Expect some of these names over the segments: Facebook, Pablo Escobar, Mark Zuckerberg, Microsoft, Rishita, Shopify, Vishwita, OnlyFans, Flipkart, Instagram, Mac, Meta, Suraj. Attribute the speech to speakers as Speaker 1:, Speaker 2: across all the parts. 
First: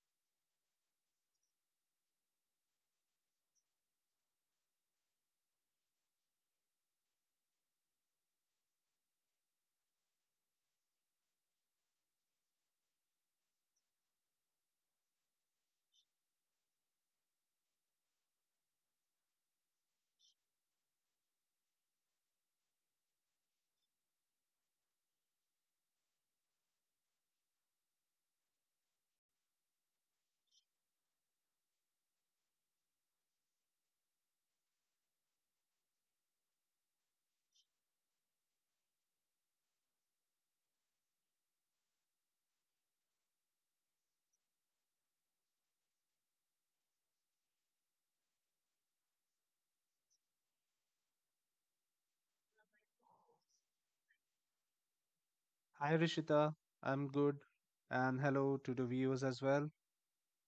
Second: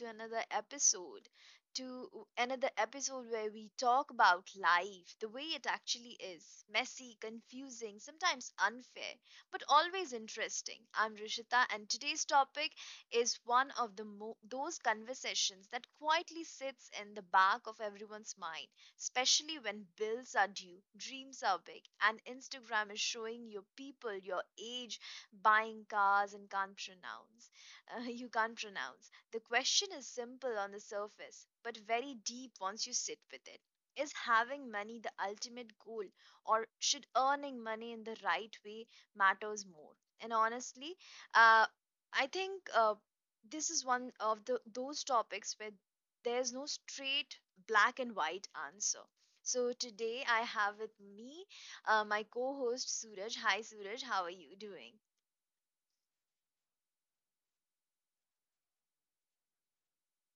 Speaker 1: to another episode, where we talk about life the way it actually is messy, confusing, sometimes unfair, but always interesting. I'm Rishita, and today's topic is one of those conversations that quietly sits in the back of everyone's mind, especially when bills are due, dreams are big, and Instagram is showing your people your age buying cars and can't pronounce you can't pronounce. The question is simple on the surface, but very deep once you sit with it. Is having money the ultimate goal, or should earning money in the right way matters more? And honestly, uh, I think this is one of the those topics where there's no straight black and white answer. So today I have with me my co-host Suraj. Hi Suraj, how are you doing?
Speaker 2: Hi Rishita, I'm good, and hello to the viewers as well.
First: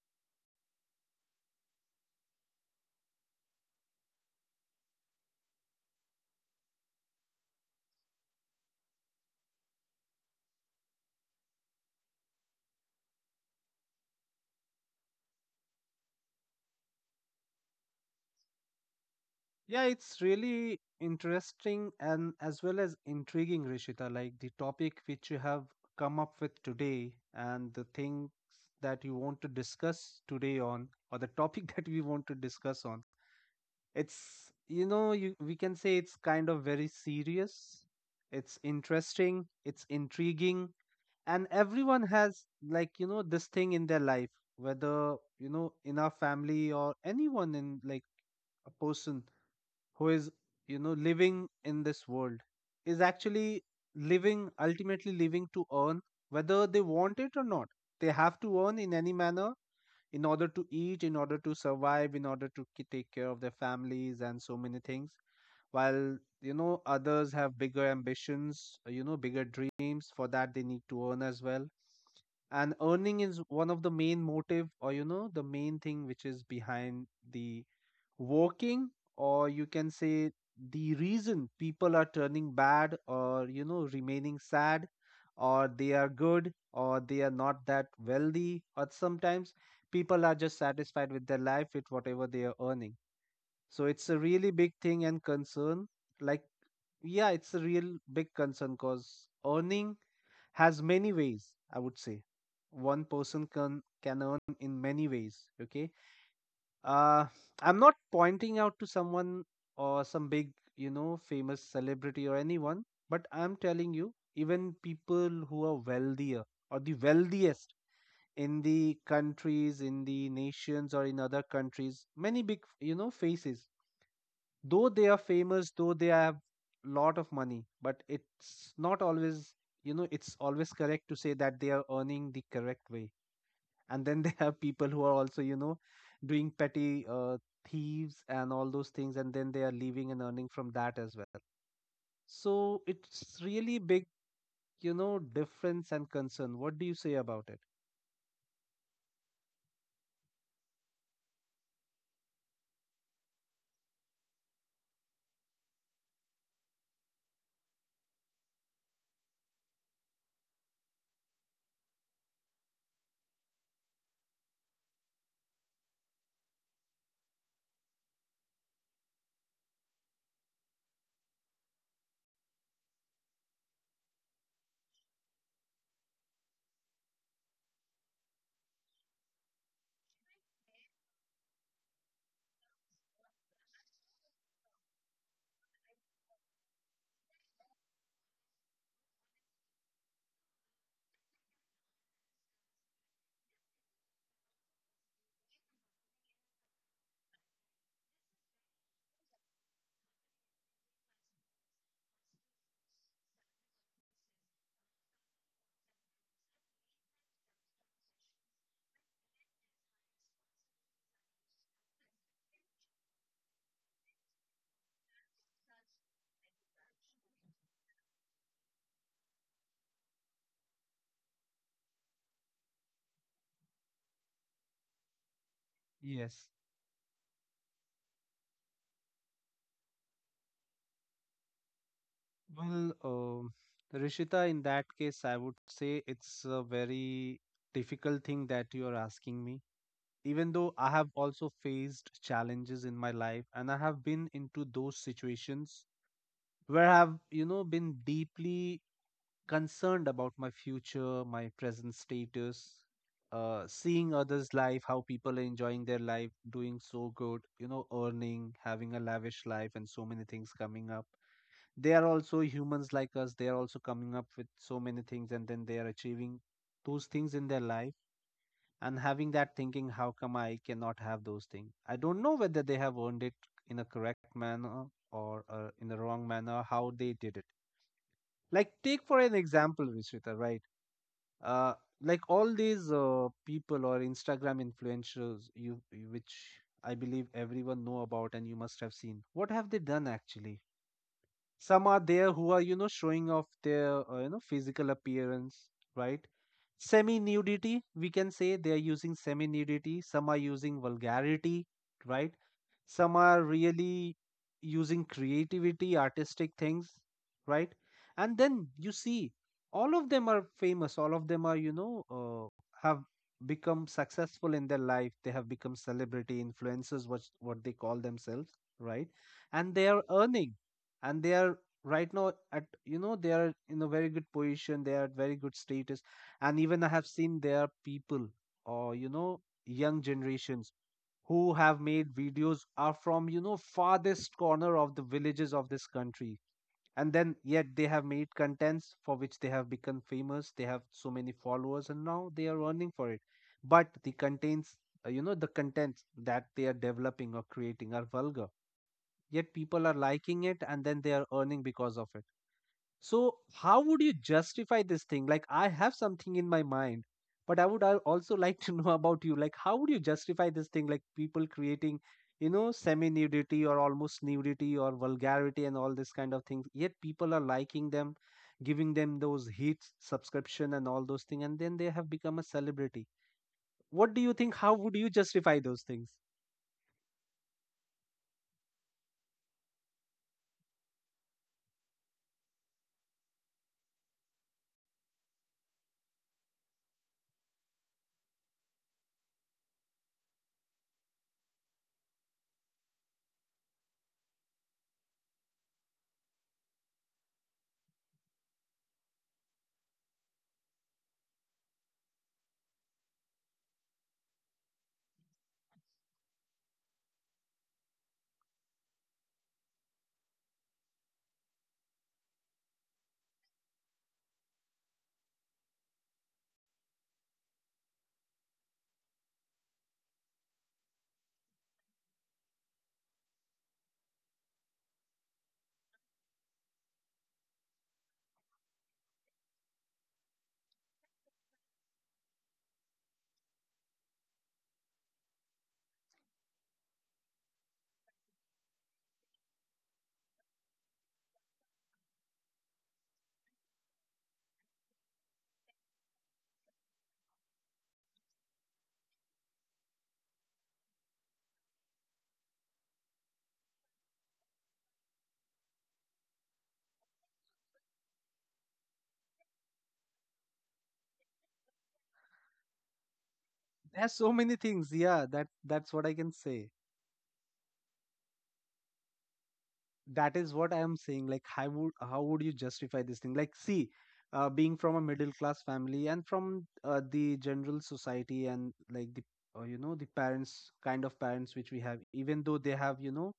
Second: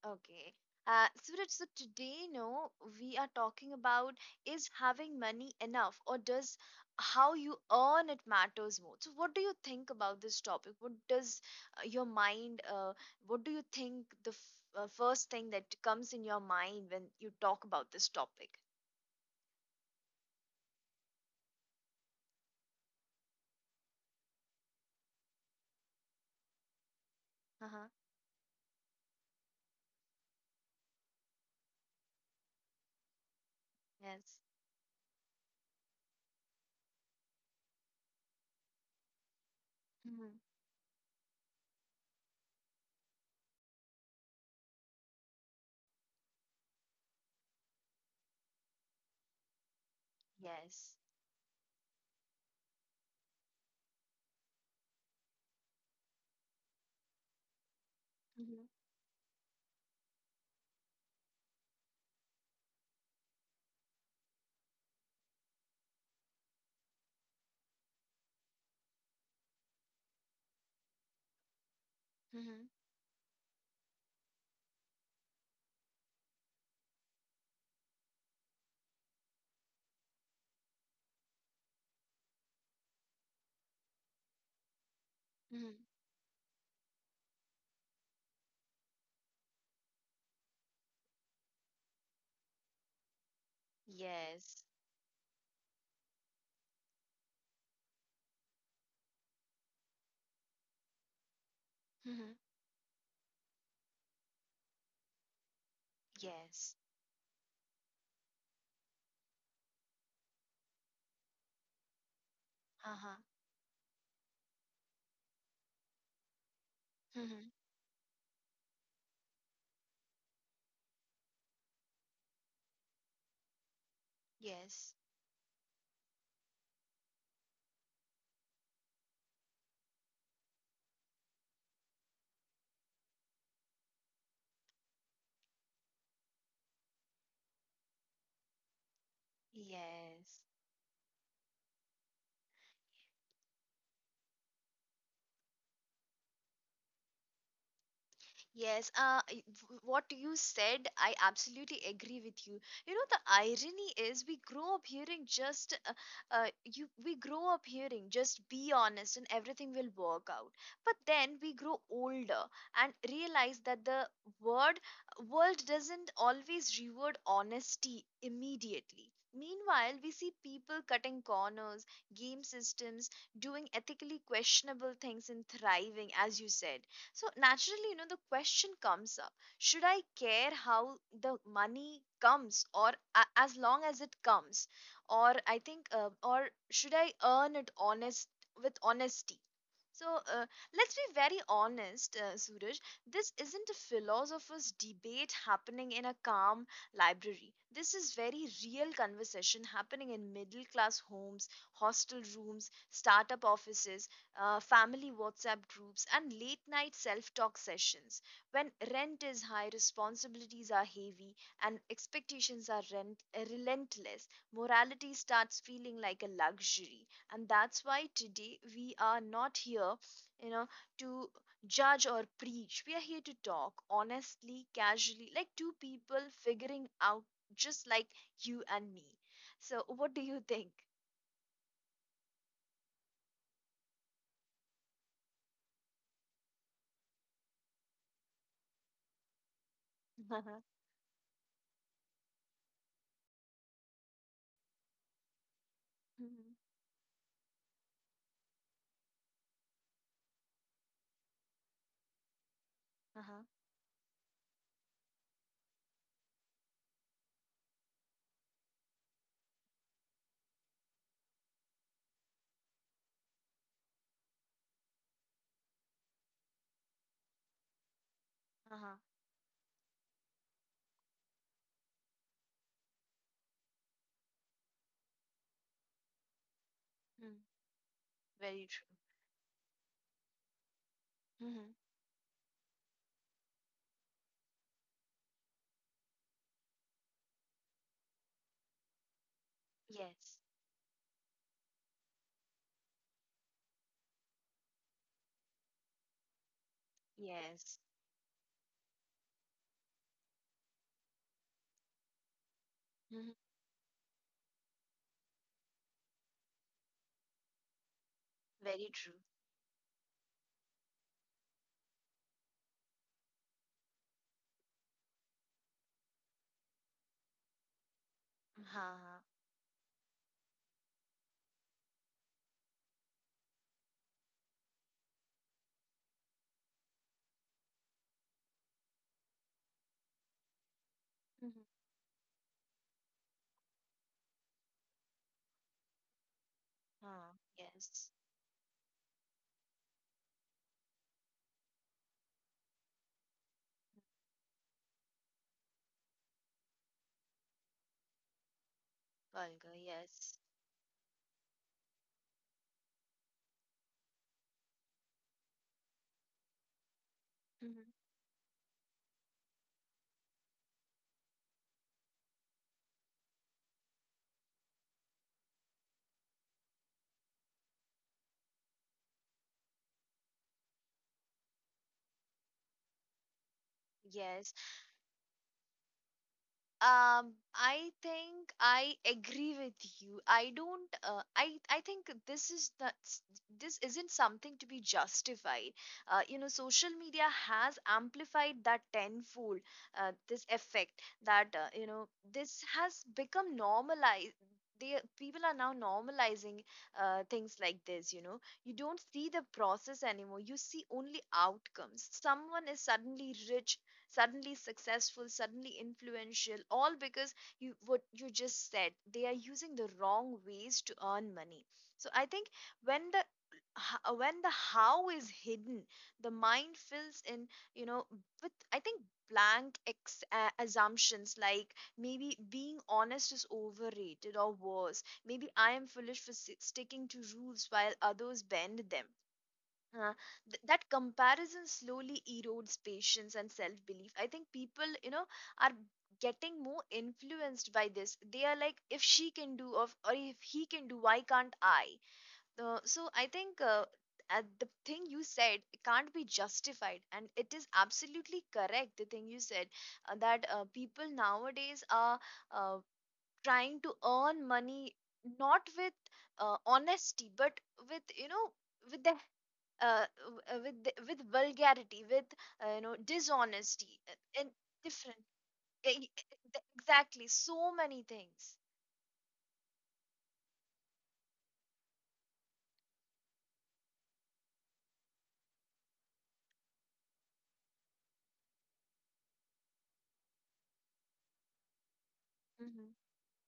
Speaker 1: Okay. Suraj, so today, no, we are talking about is having money enough or does how you earn it matters more? So, what do you think about this topic? What does your mind, what do you think the f first thing that comes in your mind when you talk about this topic?
Speaker 2: Yeah, it's really interesting and as well as intriguing, Rishita, like the topic which you have come up with today and
Speaker 1: Uh-huh.
Speaker 2: the things that you want to discuss today on, or the topic that we want to discuss on.
Speaker 1: Yes.
Speaker 2: It's, you know, you, we can say it's kind of very serious, it's interesting, it's
Speaker 1: Mm-hmm.
Speaker 2: intriguing, and everyone has like you know this thing in their life, whether you know in our family or anyone, in like a person who is you
Speaker 1: Yes.
Speaker 2: know living in this world is actually living, ultimately living to earn. Whether they want it or not, they have to
Speaker 1: Mm-hmm.
Speaker 2: earn in any manner, in order to eat, in order to survive, in order to take care of their families and so many things, while you know others have bigger ambitions, you know bigger dreams, for that they need to earn as well.
Speaker 1: Mm-hmm.
Speaker 2: And earning is one of the main motive, or you know the main thing which is behind the working, or you can say the reason people are turning bad or you know remaining sad, or
Speaker 1: Mm-hmm.
Speaker 2: they are good, or they are not that wealthy, or sometimes people are just satisfied with their life with whatever they are earning. So it's a really
Speaker 1: Yes.
Speaker 2: big thing and concern. Like, yeah, it's a real big concern, cause earning has many ways, I would say.
Speaker 1: Mm-hmm.
Speaker 2: One person can earn in many ways, okay.
Speaker 1: Yes.
Speaker 2: uh I'm not pointing out to someone or some big you know famous celebrity or anyone,
Speaker 1: Uh-huh.
Speaker 2: but I'm telling you, even people who are wealthier or the
Speaker 1: Mm-hmm.
Speaker 2: wealthiest in the countries, in the nations, or in other countries, many big you know faces, though
Speaker 1: Yes.
Speaker 2: they are famous, though they have lot of money, but it's not always you know, it's always correct to say that they are earning the correct way. And then they have people who are also you know doing petty thieves and all those things, and then they are leaving and
Speaker 1: Yes.
Speaker 2: earning from that as well. So it's really big, you know, difference and concern. What do you say about it?
Speaker 1: Yes, what you said, I absolutely agree with you. You know, the irony is we grow up hearing just be honest and everything will work out. But then we grow older and realize that the word world doesn't always reward honesty immediately. Meanwhile, we see people cutting corners, game systems, doing ethically questionable things and thriving, as you said. So naturally, you know, the question comes up, should I care how the money comes, or as long as it comes? Or I think, or should I earn it honest with honesty? So uh, let's be very honest, Suraj. This isn't a philosopher's debate happening in a calm library. This is very real conversation happening in middle class homes, hostel rooms, startup offices, family WhatsApp groups, and late night self talk sessions. When rent is high, responsibilities are heavy, and expectations are relentless, morality starts feeling like a luxury. And that's why today we are not here, you know, to judge or preach. We are here to talk honestly, casually, like two people
Speaker 2: Yes.
Speaker 1: figuring out, just like you and me. So what do you think?
Speaker 2: Well, Rishita, in that case I would say it's a very difficult thing that you are asking me, even
Speaker 1: Uh-huh.
Speaker 2: though I have also faced challenges in my life and I have been into those situations
Speaker 1: Mhm.
Speaker 2: where I've, you know, been deeply concerned about my future, my present status,
Speaker 1: Uh-huh.
Speaker 2: seeing others' life, how people are enjoying their life, doing so good, you know, earning, having a lavish life, and so many things coming up. They are also humans like us, they are also coming up with so many things and then they are achieving those things in their life,
Speaker 1: Uh-huh.
Speaker 2: and having that thinking, how come I cannot have those things? I don't know whether they have earned it in a correct manner or in the wrong manner, how they did
Speaker 1: Mm.
Speaker 2: it.
Speaker 1: Very
Speaker 2: Like,
Speaker 1: true.
Speaker 2: take for an example Vishwita, right.
Speaker 1: Mhm.
Speaker 2: uh, like all these people or Instagram influencers, which I believe everyone know about, and you must have seen what have they done
Speaker 1: Yes.
Speaker 2: actually. Some are there who are you know showing off their you know physical appearance, right, semi
Speaker 1: Yes.
Speaker 2: nudity we can say, they are using semi nudity, some are using vulgarity, right, some
Speaker 1: Mhm.
Speaker 2: are really using creativity, artistic things, right. And then
Speaker 1: Very
Speaker 2: you
Speaker 1: true.
Speaker 2: see all of them are famous, all of them are you know have become successful in their life, they have become celebrity influencers, what they call themselves, right.
Speaker 1: Uh-huh.
Speaker 2: And they are earning, and they are right now at you know, they are in a very good position, they are at very good status. And even I have seen, there are people or you know young generations who
Speaker 1: Mhm.
Speaker 2: have made videos, are from you know farthest corner of the villages of this country, and
Speaker 1: Uh.
Speaker 2: then yet they have
Speaker 1: Yes.
Speaker 2: made contents for which they have become famous, they have so many followers and now they are earning for it. But the contents, you know, the contents that they are developing or creating are vulgar, yet
Speaker 1: Vulgar,
Speaker 2: people are
Speaker 1: yes.
Speaker 2: liking it and then they are earning because of it. So, how would you justify this thing? Like, I have something in my mind, but I would
Speaker 1: Mhm.
Speaker 2: also like to know about you. Like, how would you justify this thing? Like, people creating, you know, semi nudity or almost nudity or vulgarity and all this kind of things. Yet people are liking them, giving them those hits, subscription, and all those things. And then they have become a celebrity. What do you
Speaker 1: Yes.
Speaker 2: think? How would you justify those things?
Speaker 1: I think I agree with you. I don't. I think this is not. This isn't something to be justified. You know, social media has amplified that tenfold. This effect, that you know, this has become normalized. They people are now normalizing things like this. You know, you don't see the process anymore. You see only outcomes. Someone is suddenly rich, suddenly successful, suddenly influential, all because, you what you just said, they are using the wrong ways to earn money. So I think when when the how is hidden, the mind fills in, you know, with, I think, blank assumptions like maybe being honest is overrated, or worse, maybe I am foolish for sticking to rules while others bend them. uh, that comparison slowly erodes patience and self belief. I think people, you know, are getting more influenced by this. They are like, if she can do, or if he can do, why can't I? So I think, the thing you said can't be justified, and it is absolutely correct. The thing you said, that people nowadays are uh, trying to earn money not with honesty, but with, you know, with their uh, with vulgarity, with you know, dishonesty,
Speaker 2: There's so
Speaker 1: and
Speaker 2: many things.
Speaker 1: different
Speaker 2: Yeah, that
Speaker 1: e-
Speaker 2: that's
Speaker 1: e-
Speaker 2: what I can say.
Speaker 1: exactly so many things.
Speaker 2: That is what I am saying, like how would, how would you justify this thing? Like, see, being from a middle class family and from the general society, and like the you know the parents, kind of parents which we have, even though they
Speaker 1: Hmm.
Speaker 2: have you know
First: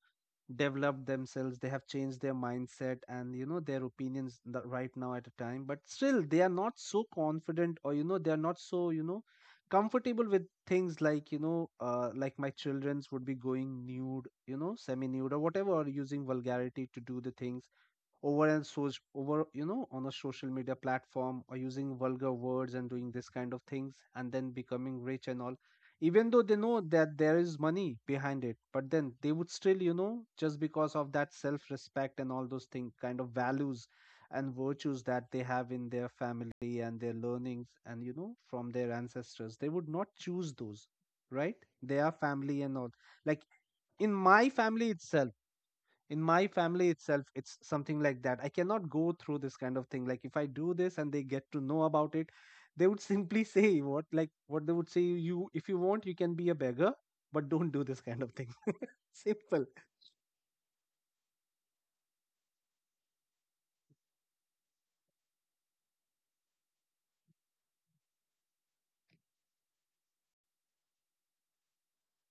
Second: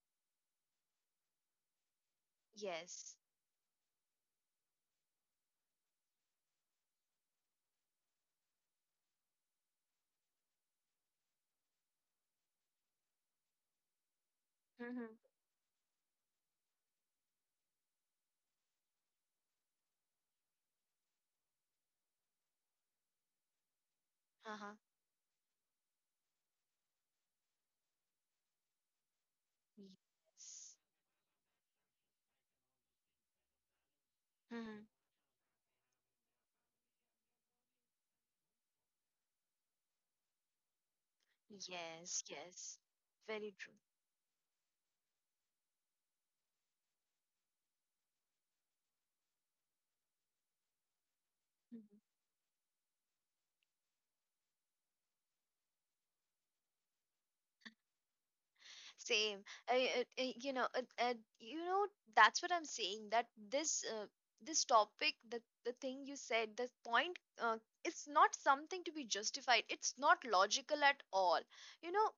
Speaker 2: developed themselves, they have changed their mindset
Speaker 1: Yes.
Speaker 2: and you know their opinions, right now at a time, but still they are not so confident, or you know they are not so you know comfortable with things like you know like my children's would be going nude, you know, semi
Speaker 1: Hmm.
Speaker 2: nude or whatever, or using vulgarity to do the things over and so over, you know, on a social media platform, or using vulgar words and doing this kind of things and then
Speaker 1: Uh-huh.
Speaker 2: becoming rich and all. Even though they know that there is money behind it, but then they would still you know, just
Speaker 1: Yes.
Speaker 2: because of that self respect and all those things, kind of values and
Speaker 1: Hmm.
Speaker 2: virtues that they have in their family and their learnings, and you know from their ancestors, they would not choose those, right? They are
Speaker 1: Yes.
Speaker 2: family and
Speaker 1: Yes.
Speaker 2: all. Like,
Speaker 1: Very true.
Speaker 2: in my family itself, in my family itself, it's something like that. I cannot go through this kind of thing. Like, if I do this and they get to know
Speaker 1: Mhm.
Speaker 2: about it, they would simply say what, like what they would say you, if you want you can be a beggar, but don't do this kind of thing.
Speaker 1: Same.
Speaker 2: Simple.
Speaker 1: I, you know that's what I'm saying, that this topic, the thing you said, the point, it's not something to be justified, it's not logical at all. You know,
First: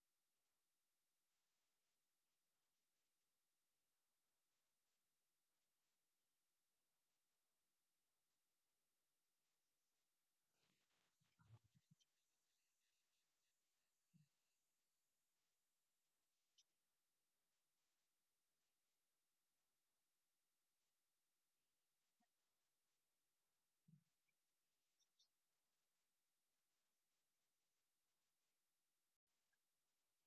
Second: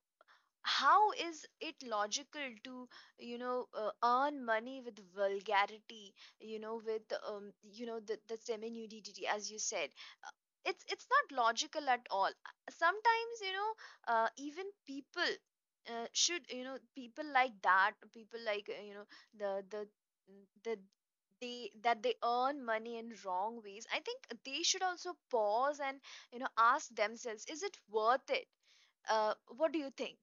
Speaker 1: how is it logical to, you know, earn money with vulgarity, you know, with, you know, the, semi nudity, as you said. It's not logical at all. Sometimes, you know, even people, should, you know, people like that, people like, you know, the the the they earn money in wrong ways. I think they should also pause and, you know, ask themselves, is it worth it? What do you think?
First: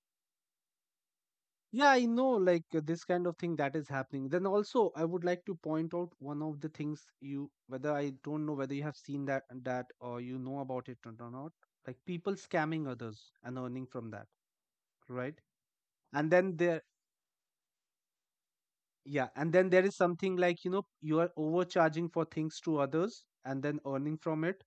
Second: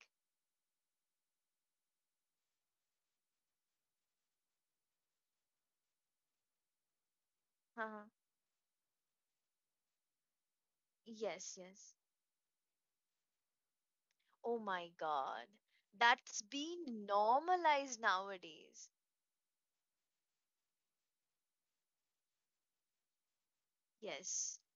Speaker 2: Yeah, I know, like this kind of thing that is happening, then also I would like to point out one of the things, you, whether,
Speaker 1: Uh-huh.
Speaker 2: I don't know whether you have seen that or you know about it or not.
Speaker 1: Yes, yes.
Speaker 2: Like people scamming others and earning from that,
Speaker 1: Oh my
Speaker 2: right?
Speaker 1: God.
Speaker 2: And
Speaker 1: That's
Speaker 2: then they,
Speaker 1: been normalized nowadays.
Speaker 2: yeah, and then there is something like, you know, you are overcharging for things to others and then earning from
Speaker 1: Yes.
Speaker 2: it,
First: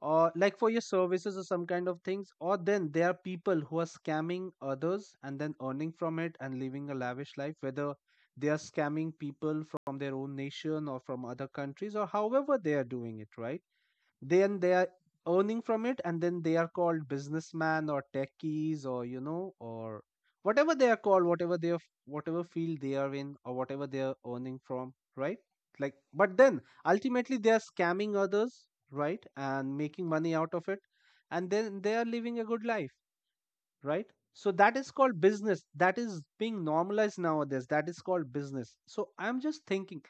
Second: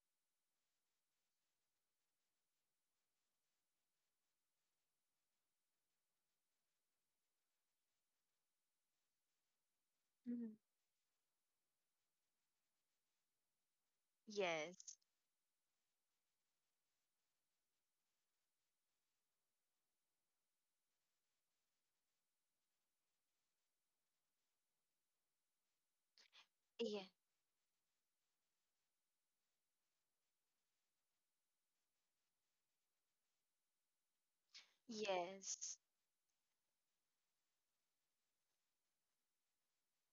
Speaker 2: or like for your services or some kind of things, or then there are people who are scamming others and then earning from it and living a lavish life, whether they are scamming people from their own
Speaker 1: Mhm.
Speaker 2: nation or from other countries, or however they are doing it, right? Then they are
Speaker 1: Yes.
Speaker 2: earning from it, and then they are called businessman or techies, or you know, or whatever they are called, whatever they are, whatever field they are in, or whatever they are earning from, right? Like, but then
Speaker 1: Yeah.
Speaker 2: ultimately they are scamming others, right, and making money out of it, and then they are living a good life, right? So that is called business,
Speaker 1: Yes.
Speaker 2: that is being normalized nowadays, that is called business. So I'm just thinking,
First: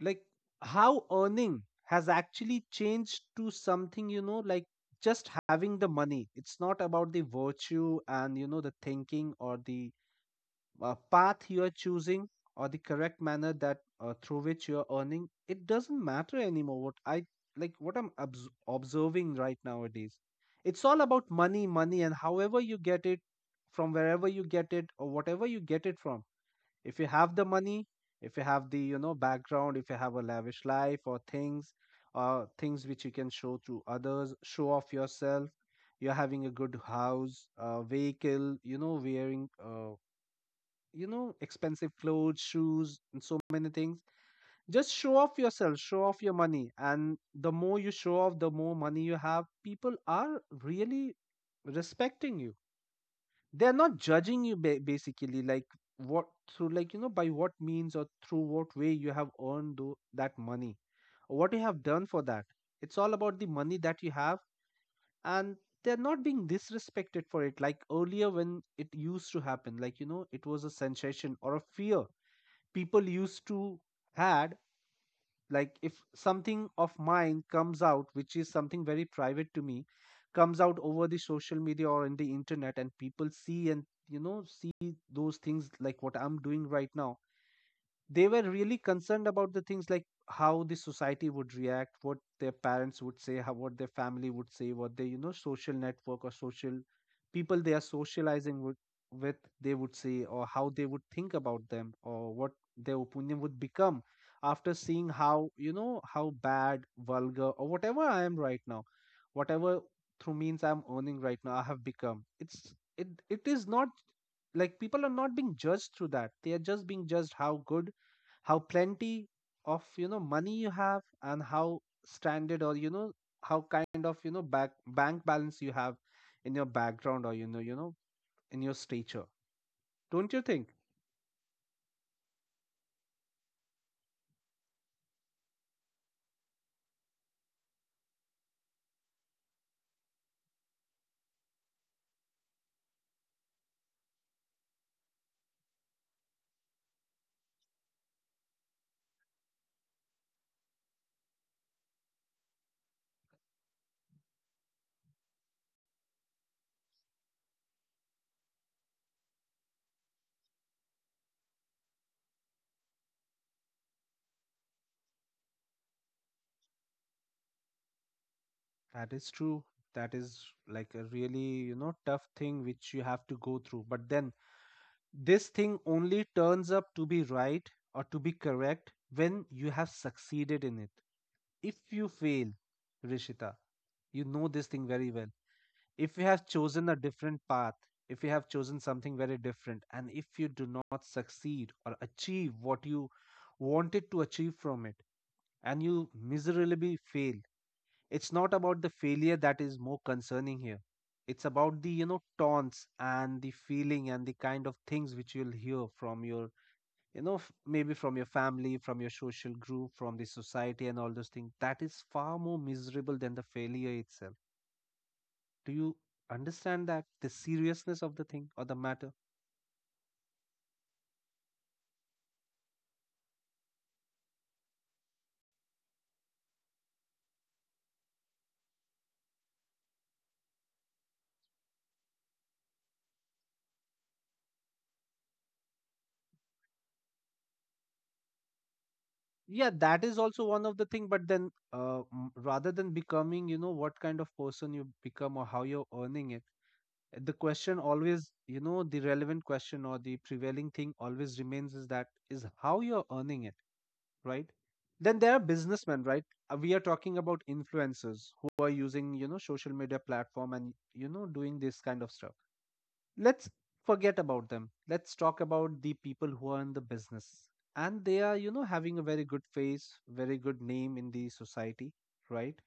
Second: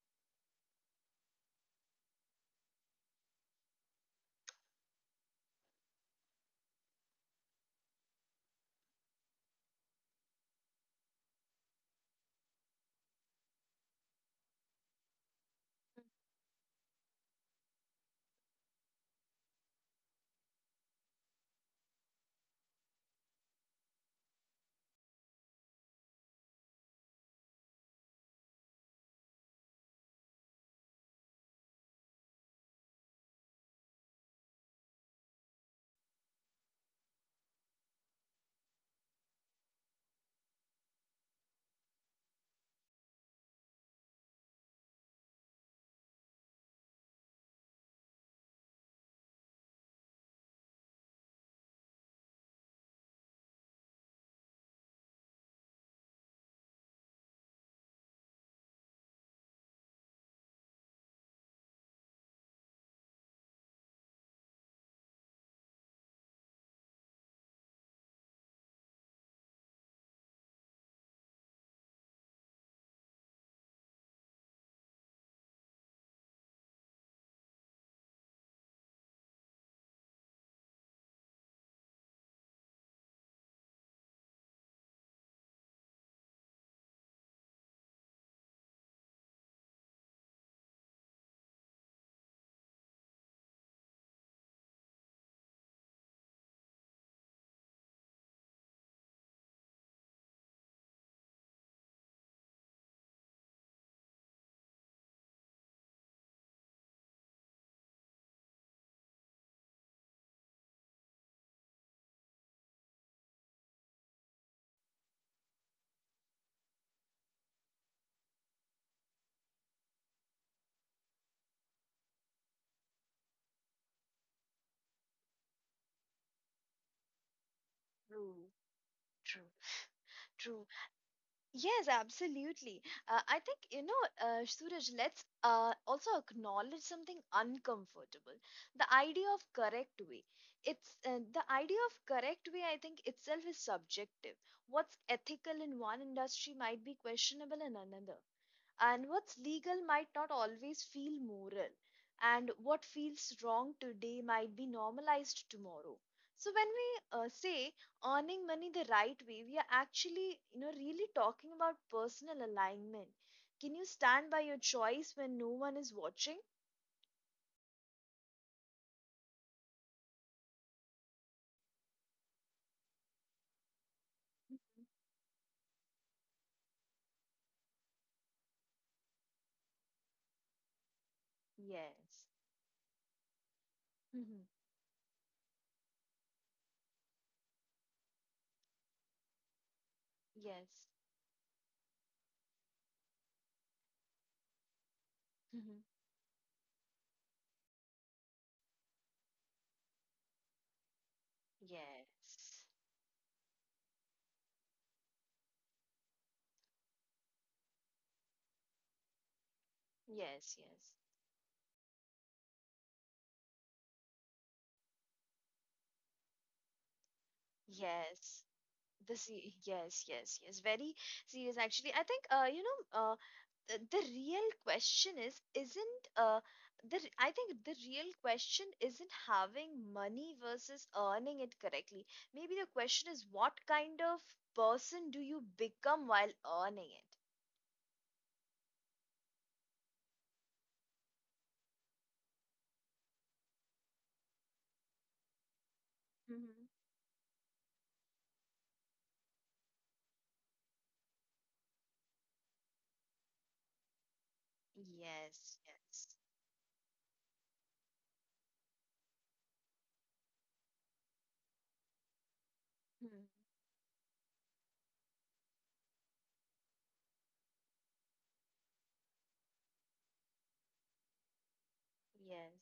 Speaker 2: like, how earning has actually changed to something, you know, like just having the money. It's not about the virtue and you know the thinking or the path you are choosing, or the correct manner that through which you are earning, it doesn't matter anymore. What I, like what I'm observing right nowadays, it's all about money, money, and however you get it, from wherever you get it, or whatever you get it from. If you have the money, if you have the you know background, if you have a lavish life or things, or things which you can show to others, show off yourself, you're having a good house, vehicle, you know, wearing you know expensive clothes, shoes, and so many things. Just show off yourself, show off your money, and the more you show off, the more money you have, people are really respecting you. They're not judging you, basically, like what, through like you know, by what means or through what way you have earned that money, or what you have done for that. It's all about the money that you have, and they're not being disrespected for it. Like earlier, when it used to happen, like you know it was a sensation or a fear, people used to had, like if something of mine comes out which is something very private to me, comes Out over the social media or in the internet and people see and see those things like what I'm doing right now. They were really concerned about the things like how the society would react, what their parents would say, what their family would say, what their social network or social people they are socializing with they would say, or how they would think about them, or what their opinion would become after seeing how, how bad, vulgar, or whatever I am right now, whatever through means I'm earning right now I have become. It is not like people are not being judged through that. They are just being judged how good, how plenty of, money you have, and how stranded, or how kind of, back bank balance you have in your background, or
Speaker 1: True.
Speaker 2: in your stature.
Speaker 1: True.
Speaker 2: Don't you think?
Speaker 1: True. Yes, absolutely. I think, you know, Suraj, let's, also acknowledge something uncomfortable. The idea of correct way. It's, the idea of correct way, I think, itself is subjective. What's ethical in one industry might be questionable in another, and what's legal might not always feel moral, and what feels wrong today might be normalized tomorrow. So when we, say earning money the right way, we are actually, you know, really talking about personal alignment. Can you stand by your choice when no one is watching?
Speaker 2: That is true. That is like a really, tough thing which you have to go through. But then this thing only turns up to be right or to be correct when you have succeeded in it. If you
Speaker 1: Yes.
Speaker 2: fail, Rishita, you
Speaker 1: Hmm.
Speaker 2: know this thing very well. If you have chosen a different path, if you have chosen something very different, and if you do
Speaker 1: Yes.
Speaker 2: not succeed or achieve what you wanted to achieve from it, and
Speaker 1: Hmm.
Speaker 2: you miserably fail, it's not about the failure that is more concerning here. It's about the, you know,
Speaker 1: Yes.
Speaker 2: taunts and the feeling and the kind of things which you'll hear from your, you know, maybe from your family, from your social group, from the
Speaker 1: Yes.
Speaker 2: society,
Speaker 1: Yes.
Speaker 2: and all those things. That is far more miserable than the failure itself. Do you understand that the seriousness of the
Speaker 1: Yes.
Speaker 2: thing or the matter?
Speaker 1: This. Yes. Yes. Yes, very serious actually. I think, the, real question is isn't, I think, the real question isn't having money versus earning it correctly. Maybe the question is, what kind of person do you become while earning it?
Speaker 2: Yeah, that is also one of the thing. But then, rather than becoming, you know, what kind of person you become or how you're earning it,
Speaker 1: Mm-hmm.
Speaker 2: the question always, you know, the relevant question or the prevailing thing always remains is that is how you're earning it, right? Then there
Speaker 1: Yes.
Speaker 2: are
Speaker 1: Yes.
Speaker 2: businessmen, right? We are talking about influencers who are using, you know, social media platform and, you know, doing this kind of stuff.
Speaker 1: Mm-hmm.
Speaker 2: Let's forget about them. Let's talk about the people who are in the business and they are, you know, having a very good face, very good name in the society, right?
Speaker 1: Yes.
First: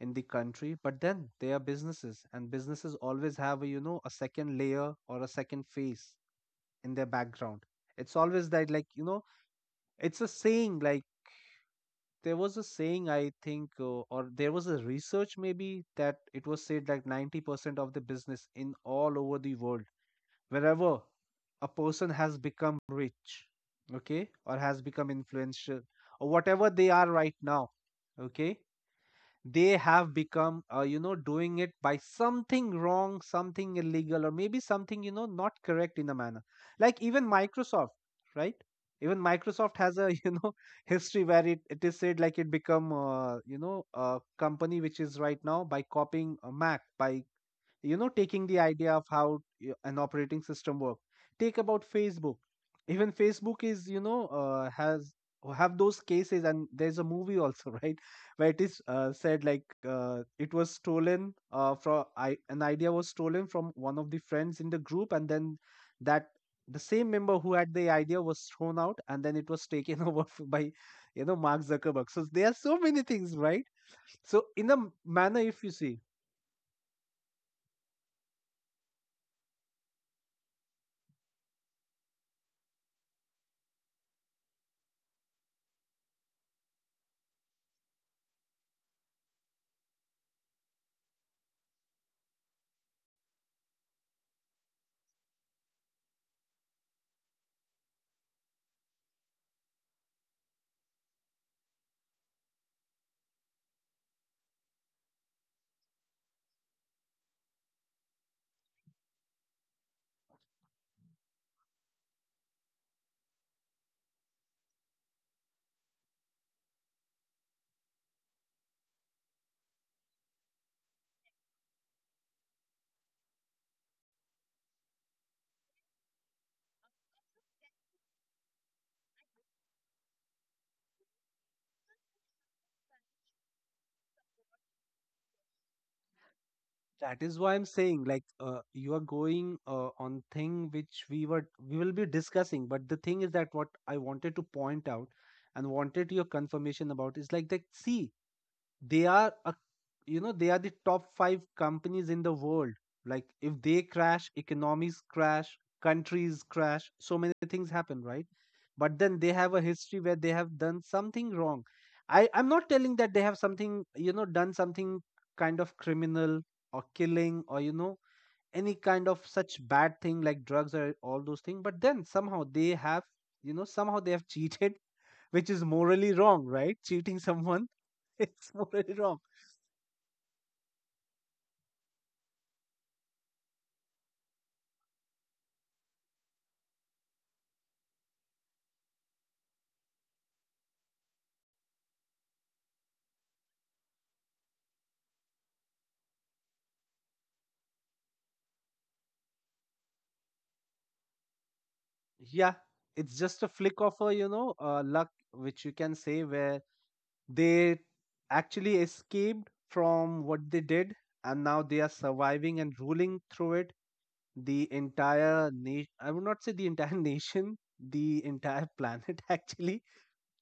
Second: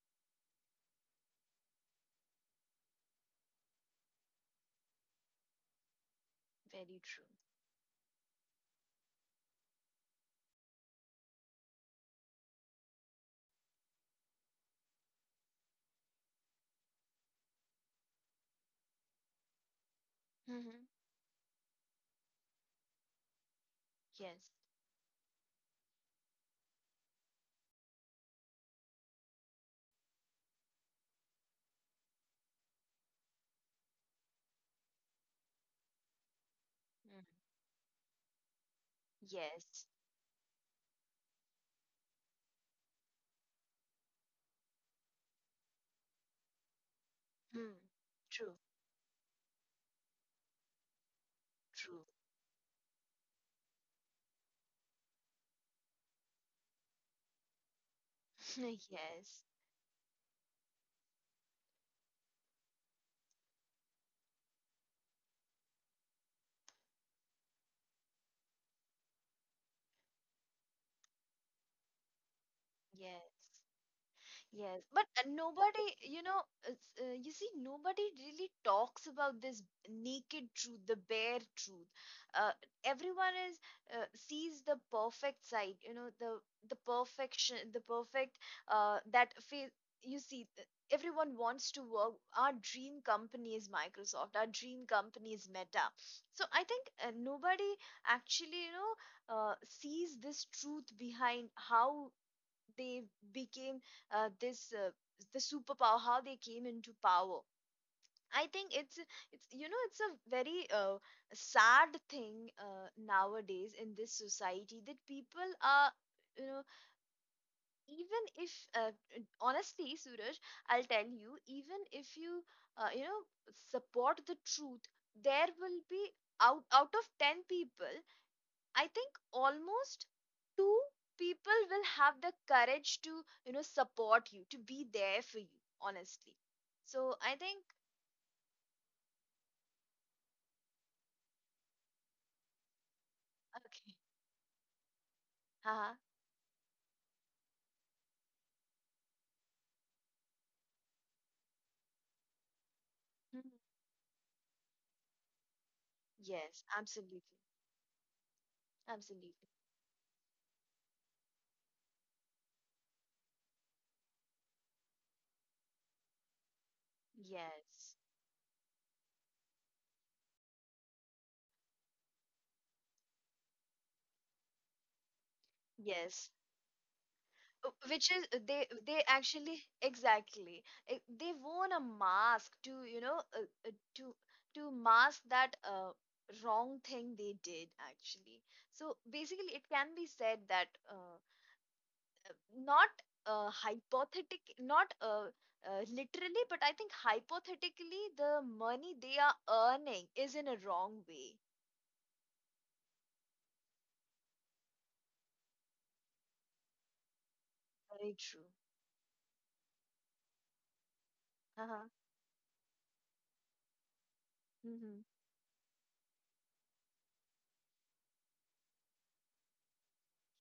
Speaker 2: In the country. But then they are businesses, and businesses always have a, you know, a second layer or a second face in
Speaker 1: Very
Speaker 2: their
Speaker 1: true.
Speaker 2: background. It's always that, like, it's a saying like, there was a saying, I think, or there was a research maybe, that it was said like 90% of the business in all over the world,
Speaker 1: Mm-hmm.
Speaker 2: wherever a person has become rich, okay,
Speaker 1: Yes.
Speaker 2: or has become influential, or whatever they are right now, okay, they have become, you know, doing it by something wrong, something illegal, or maybe something, you know, not correct in a manner. Like
Speaker 1: Mm.
Speaker 2: even Microsoft, right? Even Microsoft
Speaker 1: Yes.
Speaker 2: has a, you know, history where it is said like it become, you know, a company which is right now by copying a Mac, by
Speaker 1: Hmm.
Speaker 2: you know taking
Speaker 1: True.
Speaker 2: the idea of how an operating system work. Take about
Speaker 1: True.
Speaker 2: Facebook. Even Facebook is, you know, has have those cases, and there's a movie also, right, where it is,
Speaker 1: Yes.
Speaker 2: said like, it was stolen, from I, an idea was stolen from one of the friends in the group, and then that, the same member who had the idea was thrown out, and then it was taken over by, you know, Mark Zuckerberg. So there are so many
Speaker 1: Yes.
Speaker 2: things, right? So in a
Speaker 1: Yes, but
Speaker 2: manner, if you
Speaker 1: nobody,
Speaker 2: see,
Speaker 1: you know, it's, you see, nobody really talks about this naked truth, the bare truth. Uh, everyone is, sees the perfect side, you know, the perfection, the perfect, that face. You see, everyone wants to work. Our dream company is Microsoft. Our dream company is Meta. So I think, nobody actually, you know, sees this truth behind how they became, this, the superpower, how they came into power. I think it's, you know, it's a very, sad thing, nowadays in this society, that people are, you know, even if, uh, honestly, Suraj, I'll tell you, even if you, you know, support the truth, there will be, out of 10 people, I think almost two people will have the courage to, you know, support you, to be there for you, honestly. So
Speaker 2: that
Speaker 1: I
Speaker 2: is why
Speaker 1: think,
Speaker 2: I'm saying like, you are going, on thing which we will be discussing. But the thing is that what
Speaker 1: okay.
Speaker 2: I wanted to point out and
Speaker 1: Uh-huh.
Speaker 2: wanted your confirmation about is like that, see, they are a, you know, they are the top 5 companies in the world. Like
Speaker 1: Mhm.
Speaker 2: if they crash, economies crash, countries
Speaker 1: Yes,
Speaker 2: crash, so
Speaker 1: absolutely.
Speaker 2: many things happen, right? But then they have
Speaker 1: Absolutely.
Speaker 2: a history where they have done something wrong. I'm not telling that they have something, you know, done something kind of criminal or killing, or you know,
Speaker 1: Yes.
Speaker 2: any kind of such bad thing like drugs or all those things. But then somehow they have, you know, somehow they have cheated, which is morally
Speaker 1: Yes.
Speaker 2: wrong, right? Cheating someone
Speaker 1: Which is,
Speaker 2: it's
Speaker 1: they
Speaker 2: morally
Speaker 1: they
Speaker 2: wrong.
Speaker 1: actually, exactly. Eh, they worn a mask to, you know, uh, to to mask that, wrong thing they did actually. So basically, it can be said that, not, hypothetic not, literally, but I think hypothetically the money they are earning is in a wrong way.
Speaker 2: Yeah, it's just a flick of a, you know, luck, which you can say, where they
Speaker 1: Very true.
Speaker 2: actually escaped from what they did, and now they are
Speaker 1: Uh-huh.
Speaker 2: surviving and ruling through it. The
Speaker 1: Hmm.
Speaker 2: entire nation, I would not say the entire nation, the entire planet actually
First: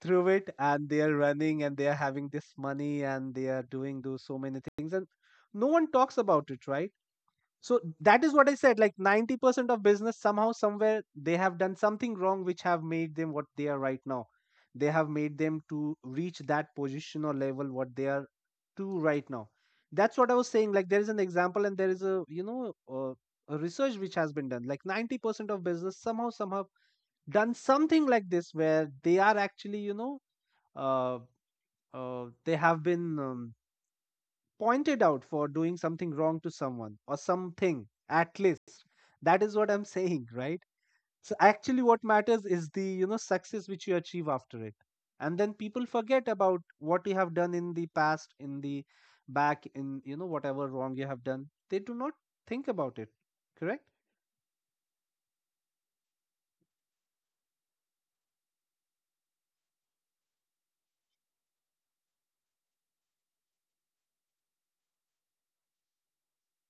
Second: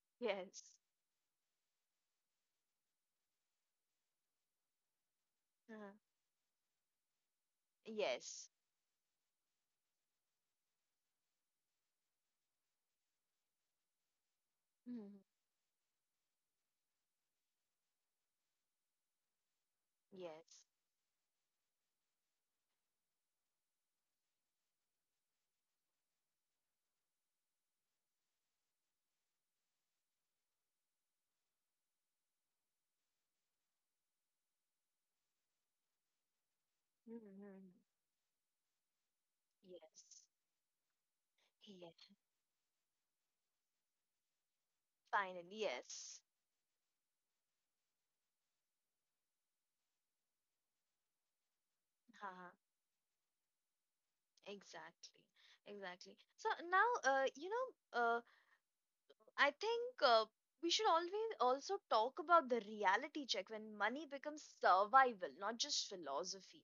Speaker 2: through it.
Speaker 1: Yes.
Speaker 2: And they are running, and they are having this money, and they are doing those so many things. And no one talks
Speaker 1: Uh-huh.
Speaker 2: about it, right? So that is what I
Speaker 1: Yes.
Speaker 2: said. Like 90% of business, somehow, somewhere, they have done something wrong which have made them what they are right now. They have
Speaker 1: Hmm.
Speaker 2: made them to reach that position or level what they are to right now. That's what I was
Speaker 1: Yes.
Speaker 2: saying. Like there is an example and there is a, you know, a research which has been done. Like 90% of business somehow, somehow done something like this, where they are actually, you know, uh, they have been. Pointed out for doing something wrong to someone or
Speaker 1: Hmm.
Speaker 2: something at least. That is what I'm
Speaker 1: Yes.
Speaker 2: saying, right? So actually what
Speaker 1: Yes.
Speaker 2: matters is the, you know, success which you achieve after it. And
Speaker 1: Finally,
Speaker 2: then people
Speaker 1: yes.
Speaker 2: forget about what you have done in the past, in the back, in, you know, whatever wrong you have done, they do not
Speaker 1: Uh-huh.
Speaker 2: think about it. Correct.
Speaker 1: Exactly, exactly. So now, uh, I think, we should always also talk about the reality check, when money becomes survival, not just philosophy.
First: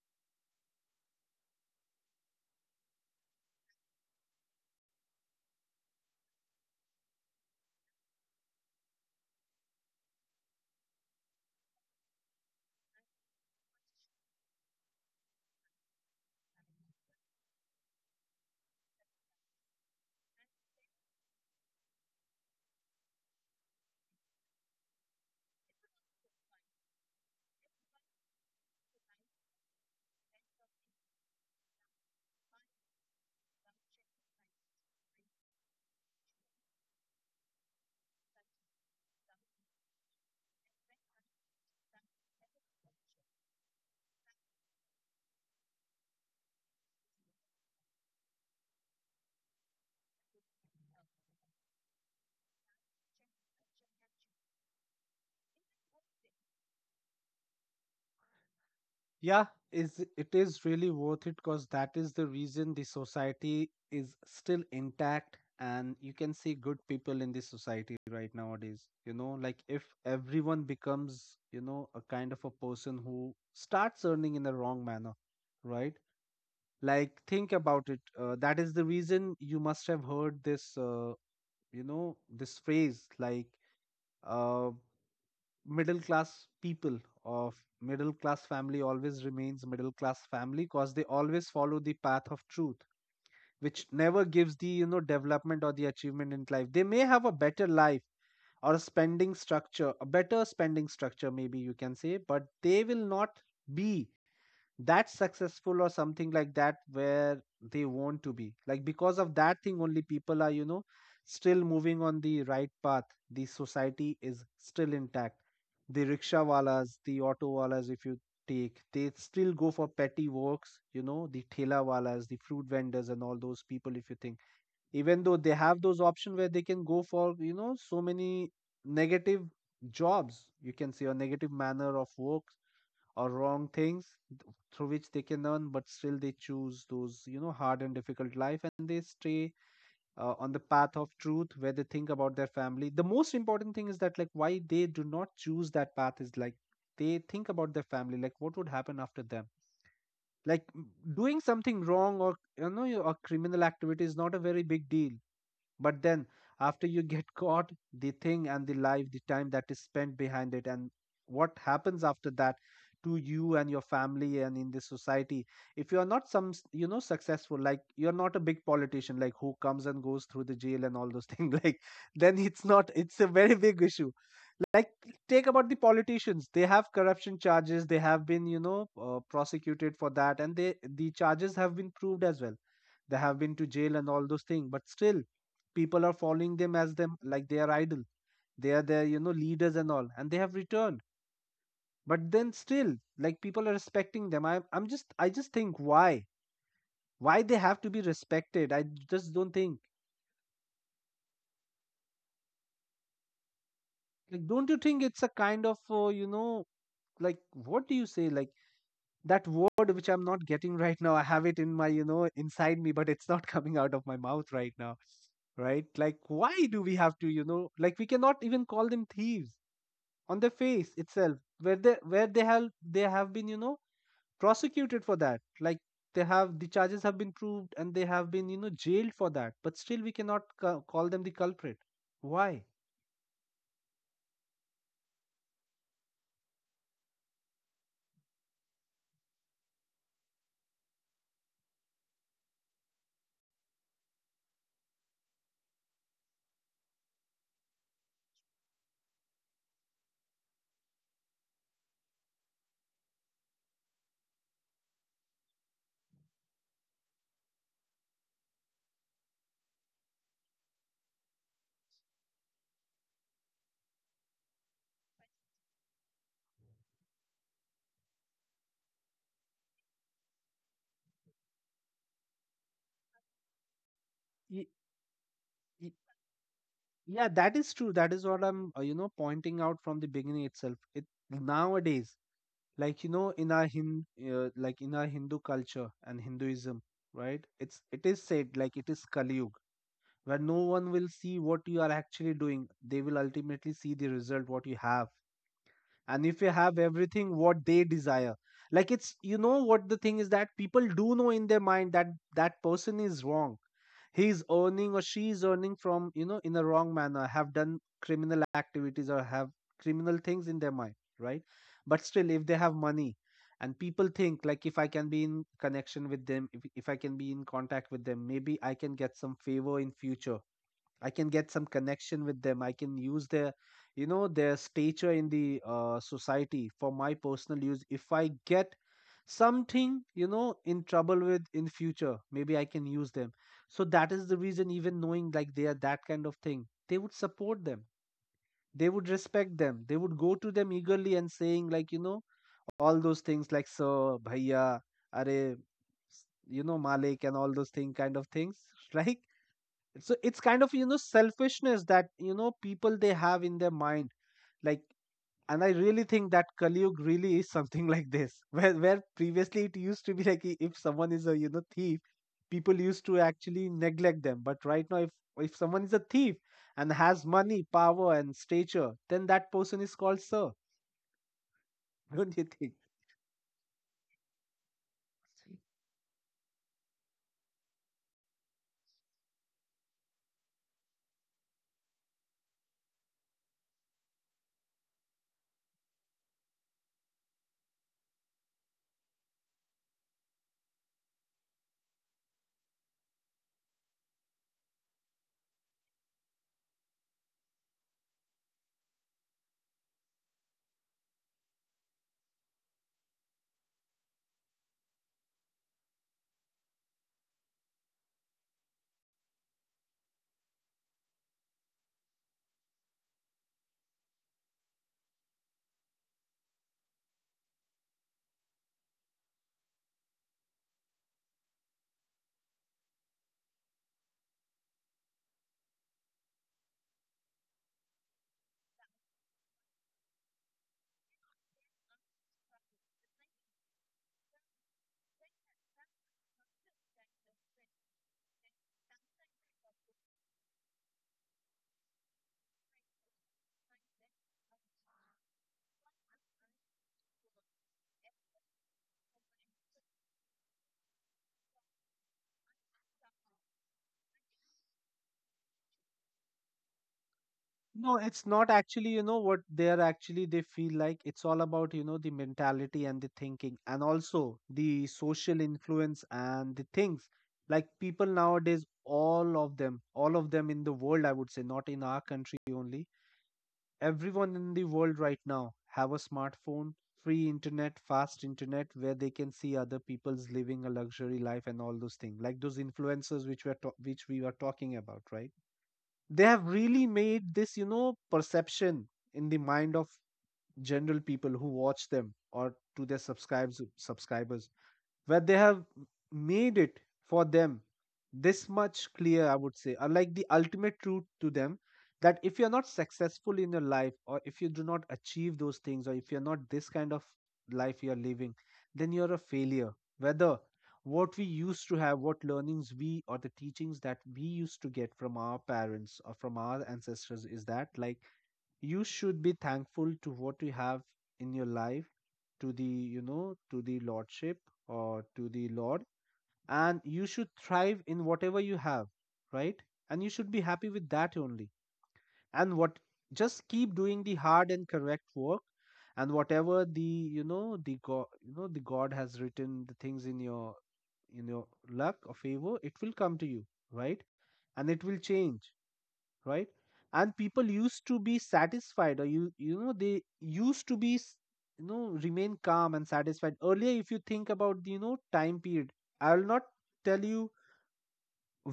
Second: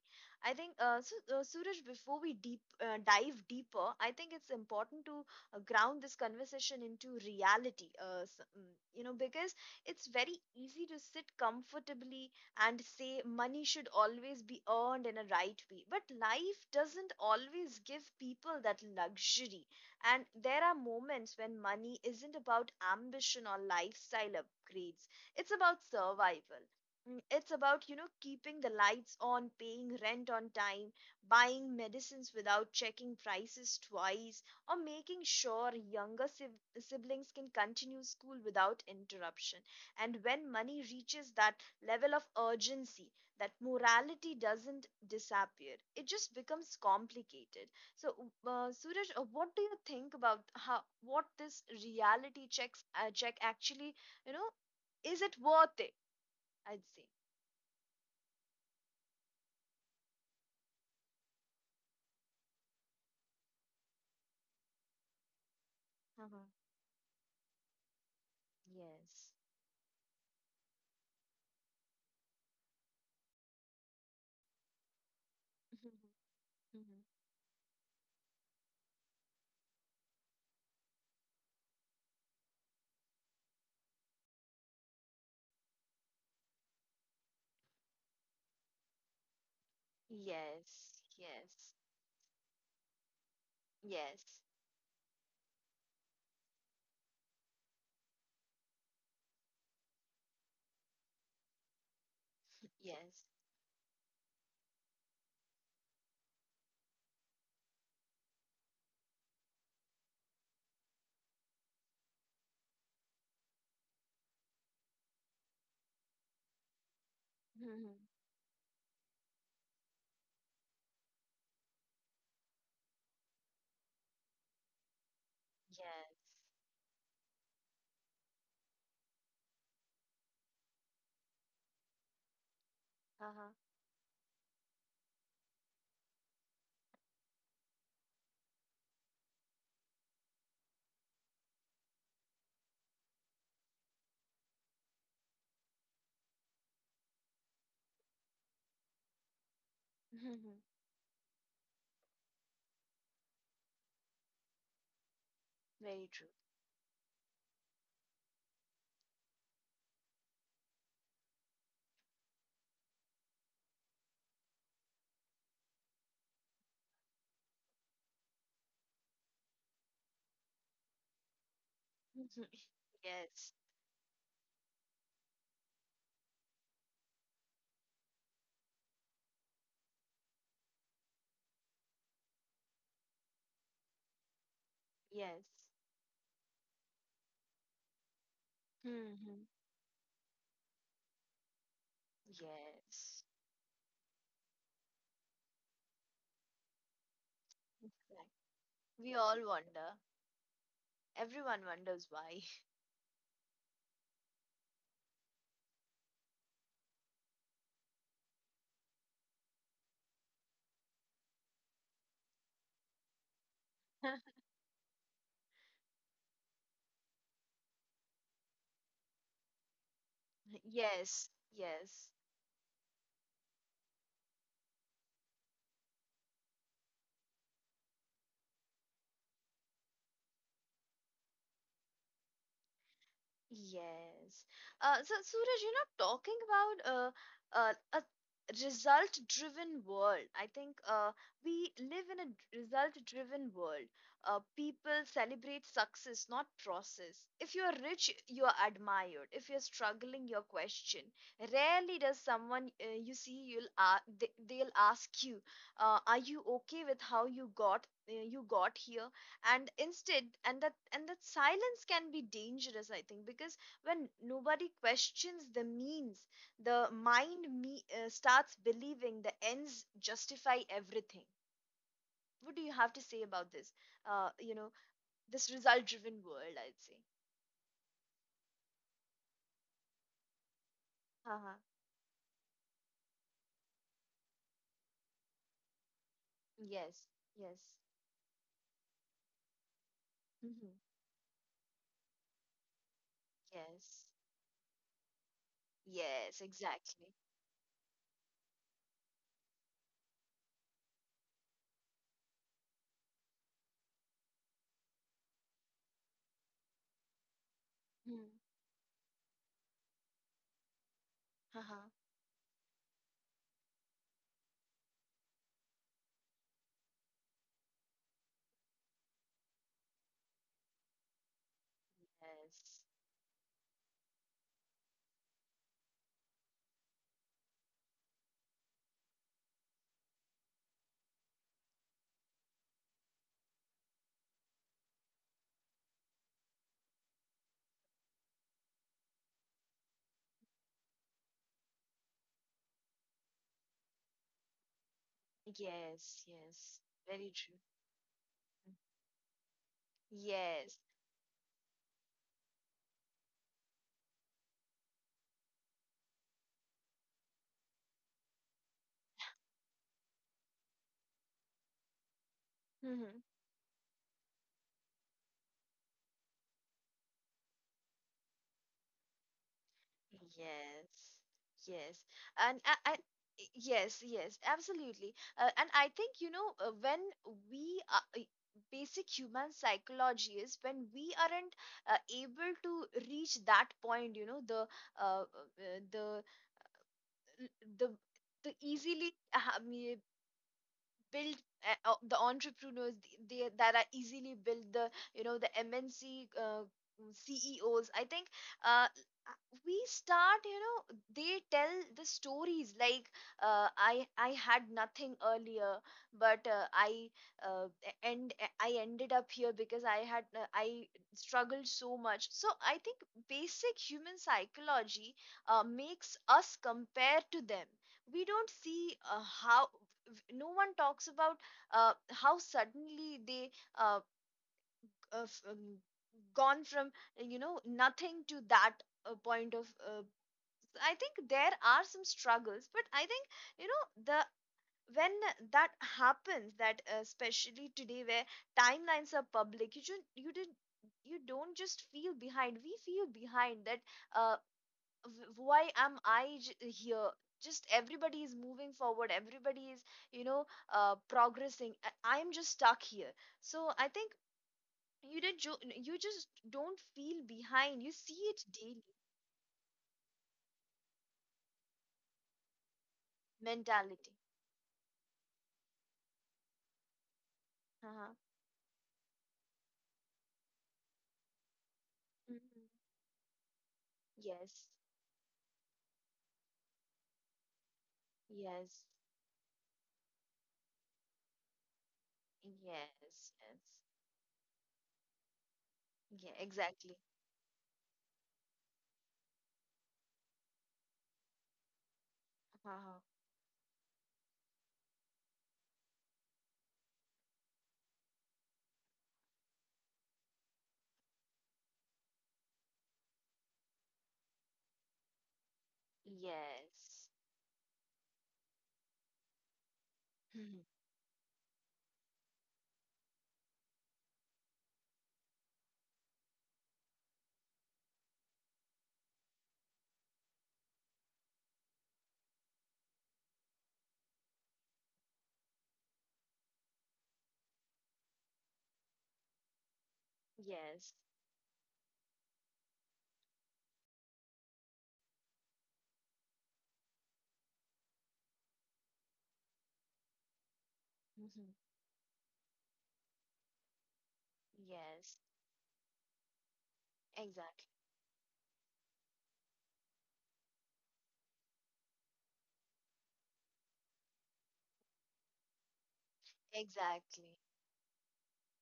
Speaker 1: I think, so, Suraj, before we deep dive deeper, I think it's important to, ground this conversation into reality. You know, because it's very easy to sit comfortably and say money should always be earned in a right way, but life doesn't always give people that luxury, and there are moments when money isn't about ambition or lifestyle upgrades, it's about survival. It's about, you know, keeping the lights on, paying rent on time, buying medicines without checking prices twice, or making sure younger siblings can continue school without interruption. And when money reaches that level of urgency, that morality doesn't disappear, it just becomes complicated. So, Suraj, what do you think about how, what this reality check actually, you know, is it worth it? I'd say.
Speaker 2: Yeah, is really worth it, because that is the reason the society is still intact and you can
Speaker 1: Uh-huh.
Speaker 2: see good people in the society right nowadays. You know,
Speaker 1: Yes.
Speaker 2: like if everyone becomes, you know, a kind of a person who starts earning in the wrong manner, right?
Speaker 1: Mhm.
Speaker 2: Like think about it. That is the reason you must have heard this, you know, this phrase like, uh, middle class people of middle class family always remains middle class family, because
Speaker 1: Yes.
Speaker 2: they always
Speaker 1: Yes.
Speaker 2: follow the path of truth, which never
Speaker 1: Yes.
Speaker 2: gives the, you know, development or the achievement in life. They may have a better life, or a spending structure, a better spending structure, maybe you can say, but they will
Speaker 1: Yes.
Speaker 2: not be that's successful or something like that where they want to be like. Because of that thing only, people are, you know, still moving on the right path, the society is still intact. The rickshaw walas, the auto walas,
Speaker 1: Mhm.
Speaker 2: if you take, they still go for petty works, you know, the thela walas, the fruit vendors, and all those people, if you think, even though they have those
Speaker 1: Yes.
Speaker 2: options where they can go for, you know, so many negative jobs, you can say, or negative manner of work, or
Speaker 1: Uh-huh.
Speaker 2: wrong things, through which they can learn, but still they choose those, you know, hard and difficult life, and they stay, on the path of truth, where they think about their family. The most important thing is that, like, why they do not choose that path, is like they think about their family, like what would happen after them.
Speaker 1: Mhm.
Speaker 2: Like doing something wrong, or, you know, a criminal activity is not a very big deal.
Speaker 1: Very
Speaker 2: But
Speaker 1: true.
Speaker 2: then after you get caught, the thing, and the life, the time that is spent behind it, and what happens after that to you and your family and in the society, if you are not some, you know, successful, like you're not a big politician, like who comes and goes through the jail and all those things, like,
Speaker 1: Mhm.
Speaker 2: then it's not, it's a
Speaker 1: Yes.
Speaker 2: very big issue. Like take about the politicians. They have corruption charges, they have been, you know, prosecuted for that, and they, the charges have been proved as well. They have been to jail and all those things, but still,
Speaker 1: Yes.
Speaker 2: people are following them as them like they are idol. They are their, you know,
Speaker 1: Mhm.
Speaker 2: leaders and all, and they have returned. But then still,
Speaker 1: Yes.
Speaker 2: like people are respecting them. I just think why they have to be
Speaker 1: Exact-.
Speaker 2: respected. I
Speaker 1: We
Speaker 2: just
Speaker 1: all
Speaker 2: don't think.
Speaker 1: wonder. Everyone wonders why.
Speaker 2: Like, don't you think it's a kind of, you know, like what do you say, like that word which I'm not getting right now. I have it in my inside me, but it's not coming out of my mouth right now. Right, like, why do we have to, like, we cannot even call them thieves on the face
Speaker 1: Yes.
Speaker 2: itself, where they
Speaker 1: Yes.
Speaker 2: where they have been prosecuted for that. Like, the charges have been proved, and they have been jailed for that, but still we cannot call them the culprit. Why?
Speaker 1: Yes. So, Suraj, you know, talking about, a result-driven world, I think we live in a result-driven world. People celebrate success, not process. If you're rich, you're admired. If you're struggling, you're questioned. Rarely does someone you see, they'll ask you, "Are you okay with how you got here?" And that silence can be dangerous, I think, because when nobody questions the means, the mind starts believing the ends justify everything. What do you have to say about this, uh, you
Speaker 2: Y-
Speaker 1: know this result
Speaker 2: y-
Speaker 1: driven world, I'd say?
Speaker 2: yeah, that is true. That is what I'm pointing out from the beginning itself. It
Speaker 1: Uh-huh.
Speaker 2: Nowadays, like, in our Hindu culture and Hinduism,
Speaker 1: Yes,
Speaker 2: right,
Speaker 1: yes.
Speaker 2: it is said, like, it is Kali, where no
Speaker 1: Hmm.
Speaker 2: one will see what you are actually doing. They will ultimately see
Speaker 1: Yes,
Speaker 2: the result, what you have. And
Speaker 1: yes,
Speaker 2: if you have
Speaker 1: exactly.
Speaker 2: everything what they desire, like, it's, what the thing is, that people do know in their mind that that person is wrong. He is earning, or she is earning from, in a wrong manner, have done
Speaker 1: Mm.
Speaker 2: criminal activities, or have criminal things in their mind, right?
Speaker 1: Uh-huh.
Speaker 2: But still, if they have money, and people think, like, if I can be in connection with them, if I can be in contact with them, maybe I can get some favor in future. I can get some connection with them. I can use their, their stature in the society for my personal use. If I get something, in trouble with in future, maybe I can use them. So that is the reason, even knowing like they are that kind of thing, they would support them. They would respect them. They would go to them eagerly and saying, like, all those things like sir, bhaiya, are
Speaker 1: Yes, yes, yes.
Speaker 2: Malik,
Speaker 1: Very
Speaker 2: and all
Speaker 1: true.
Speaker 2: those thing kind of things, right? So it's kind of
Speaker 1: Yes.
Speaker 2: selfishness that people they have in their mind, like. And I really think that Kali Yug really is something like this, where previously it used to be like, if someone is a thief, people used
Speaker 1: Hmm.
Speaker 2: to actually neglect them. But right now, if someone is a thief and has money, power and stature, then that person is called sir.
Speaker 1: Yes, yes,
Speaker 2: Don't you
Speaker 1: and
Speaker 2: think?
Speaker 1: I, I yes, yes, absolutely. And I think when we are, basic human psychology is when we aren't able to reach that point, uh, uh, the the the easily build the entrepreneurs that are easily built, the mnc ceos, I think. uh, we start, you know, they tell the stories like, I had nothing earlier, but I ended up here because I had, uh, I struggled so much. So I think basic human psychology makes us compare to them. We don't see how, no one talks about how suddenly they uh, uh, um, gone from, uh, nothing to that point of I think there are some struggles, but I think, you know, the when that happens, that especially today where timelines are public, you should you did you don't just feel behind, we feel behind that, uh, w- why am I here? Just everybody is moving forward. Everybody is, you know, progressing. I'm just stuck here. So I think you just don't feel behind. You
Speaker 2: No,
Speaker 1: see
Speaker 2: it's
Speaker 1: it
Speaker 2: not,
Speaker 1: daily.
Speaker 2: actually, what they're actually, they feel like it's all about, the mentality and the thinking, and
Speaker 1: Mentality.
Speaker 2: also the social influence and the things. Like,
Speaker 1: Uh-huh.
Speaker 2: people nowadays, all of them in the world, I would say, not in our country
Speaker 1: Mhm.
Speaker 2: only. Everyone in the
Speaker 1: Yes,
Speaker 2: world right now have a smartphone, free internet, fast internet,
Speaker 1: yes,
Speaker 2: where they can see other people's living a luxury life and all those things, like those influencers
Speaker 1: yes, yes.
Speaker 2: which we were talking about, right? They
Speaker 1: Yeah,
Speaker 2: have really
Speaker 1: exactly.
Speaker 2: made this perception in the mind of general people who watch them, or to
Speaker 1: Uh-huh.
Speaker 2: their subscribes subscribers, where they have made it, for them, this much clear, I would say, are like the ultimate truth to them, that if you're not successful in your life, or if you do not achieve those things, or if you're not this kind
Speaker 1: Yes.
Speaker 2: of life you're living, then you're a failure. Whether
Speaker 1: Mhm.
Speaker 2: what we used to have, what learnings we, or the teachings that we used to get from our parents or from our ancestors, is that, like, you should be thankful to what you have in your life, to the lordship, or to the Lord. And you should thrive in whatever you have, right? And you should be happy
Speaker 1: Yes.
Speaker 2: with that only. And what just keep doing the hard and correct work, and whatever the god has written the things in your in
Speaker 1: Mhm.
Speaker 2: your luck or favor, it will come to you, right? And it will
Speaker 1: Yes.
Speaker 2: change, right? And people
Speaker 1: Exactly,
Speaker 2: used to be satisfied, or they used to be, remain calm and satisfied earlier, if you think about the, time period. I will not tell
Speaker 1: exactly.
Speaker 2: you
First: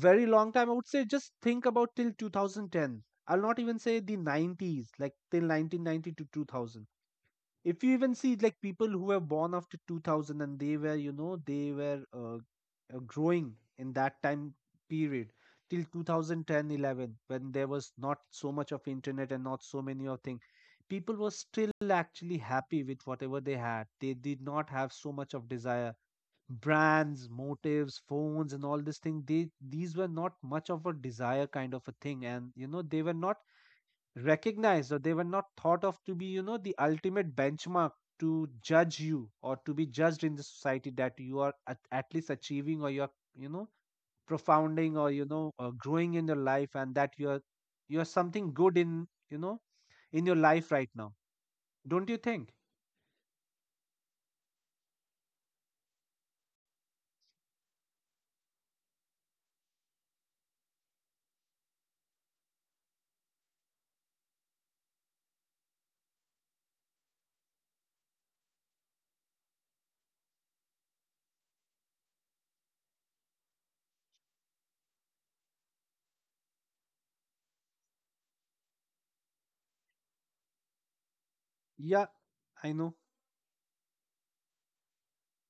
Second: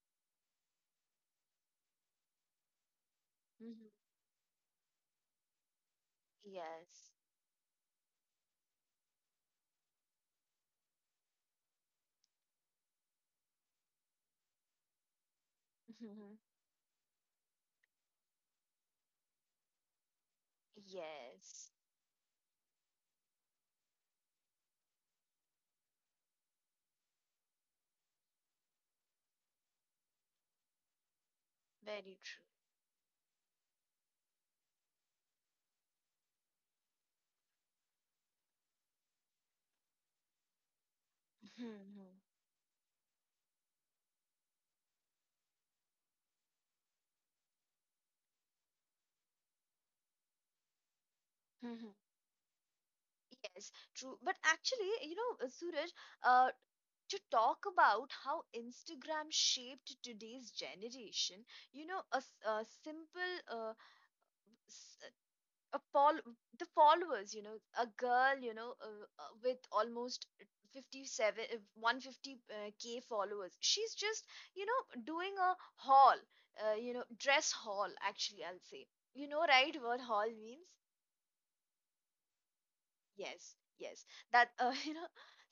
Speaker 2: very long time, I would say. Just think about till 2010. I'll not even
Speaker 1: Mhm.
Speaker 2: say the 90s, like, till 1990 to 2000.
Speaker 1: Yes.
Speaker 2: If you even see, like, people who were born after 2000, and they were growing in that time period, till two thousand ten 11, when there was not so much of internet and not so many of things, people were
Speaker 1: Yes,
Speaker 2: still actually happy with whatever they had. They did not have so much of desire. Brands, motives, phones and all this thing, they these were not much of a desire kind of a
Speaker 1: very
Speaker 2: thing,
Speaker 1: true.
Speaker 2: and they were not recognized, or they were not thought of to be, the ultimate benchmark to judge you or to be judged in the society, that you are at
Speaker 1: Mhm,
Speaker 2: least achieving, or you're, you know profounding, or growing in your life, and that you're something good, in your life right now.
Speaker 1: mhm.
Speaker 2: Don't you think?
Speaker 1: Yes, true. But actually, you know, Suraj, uh, to talk about how Instagram shaped today's generation, you know, a simple, s- a fol the followers, you know, a girl, you know, with almost 57, 150K followers. She's just, you know, doing a haul, you know, dress haul, actually, I'll say. You know, right, what haul means?
Speaker 2: Yeah, I know.
Speaker 1: Yes, yes. That, you know,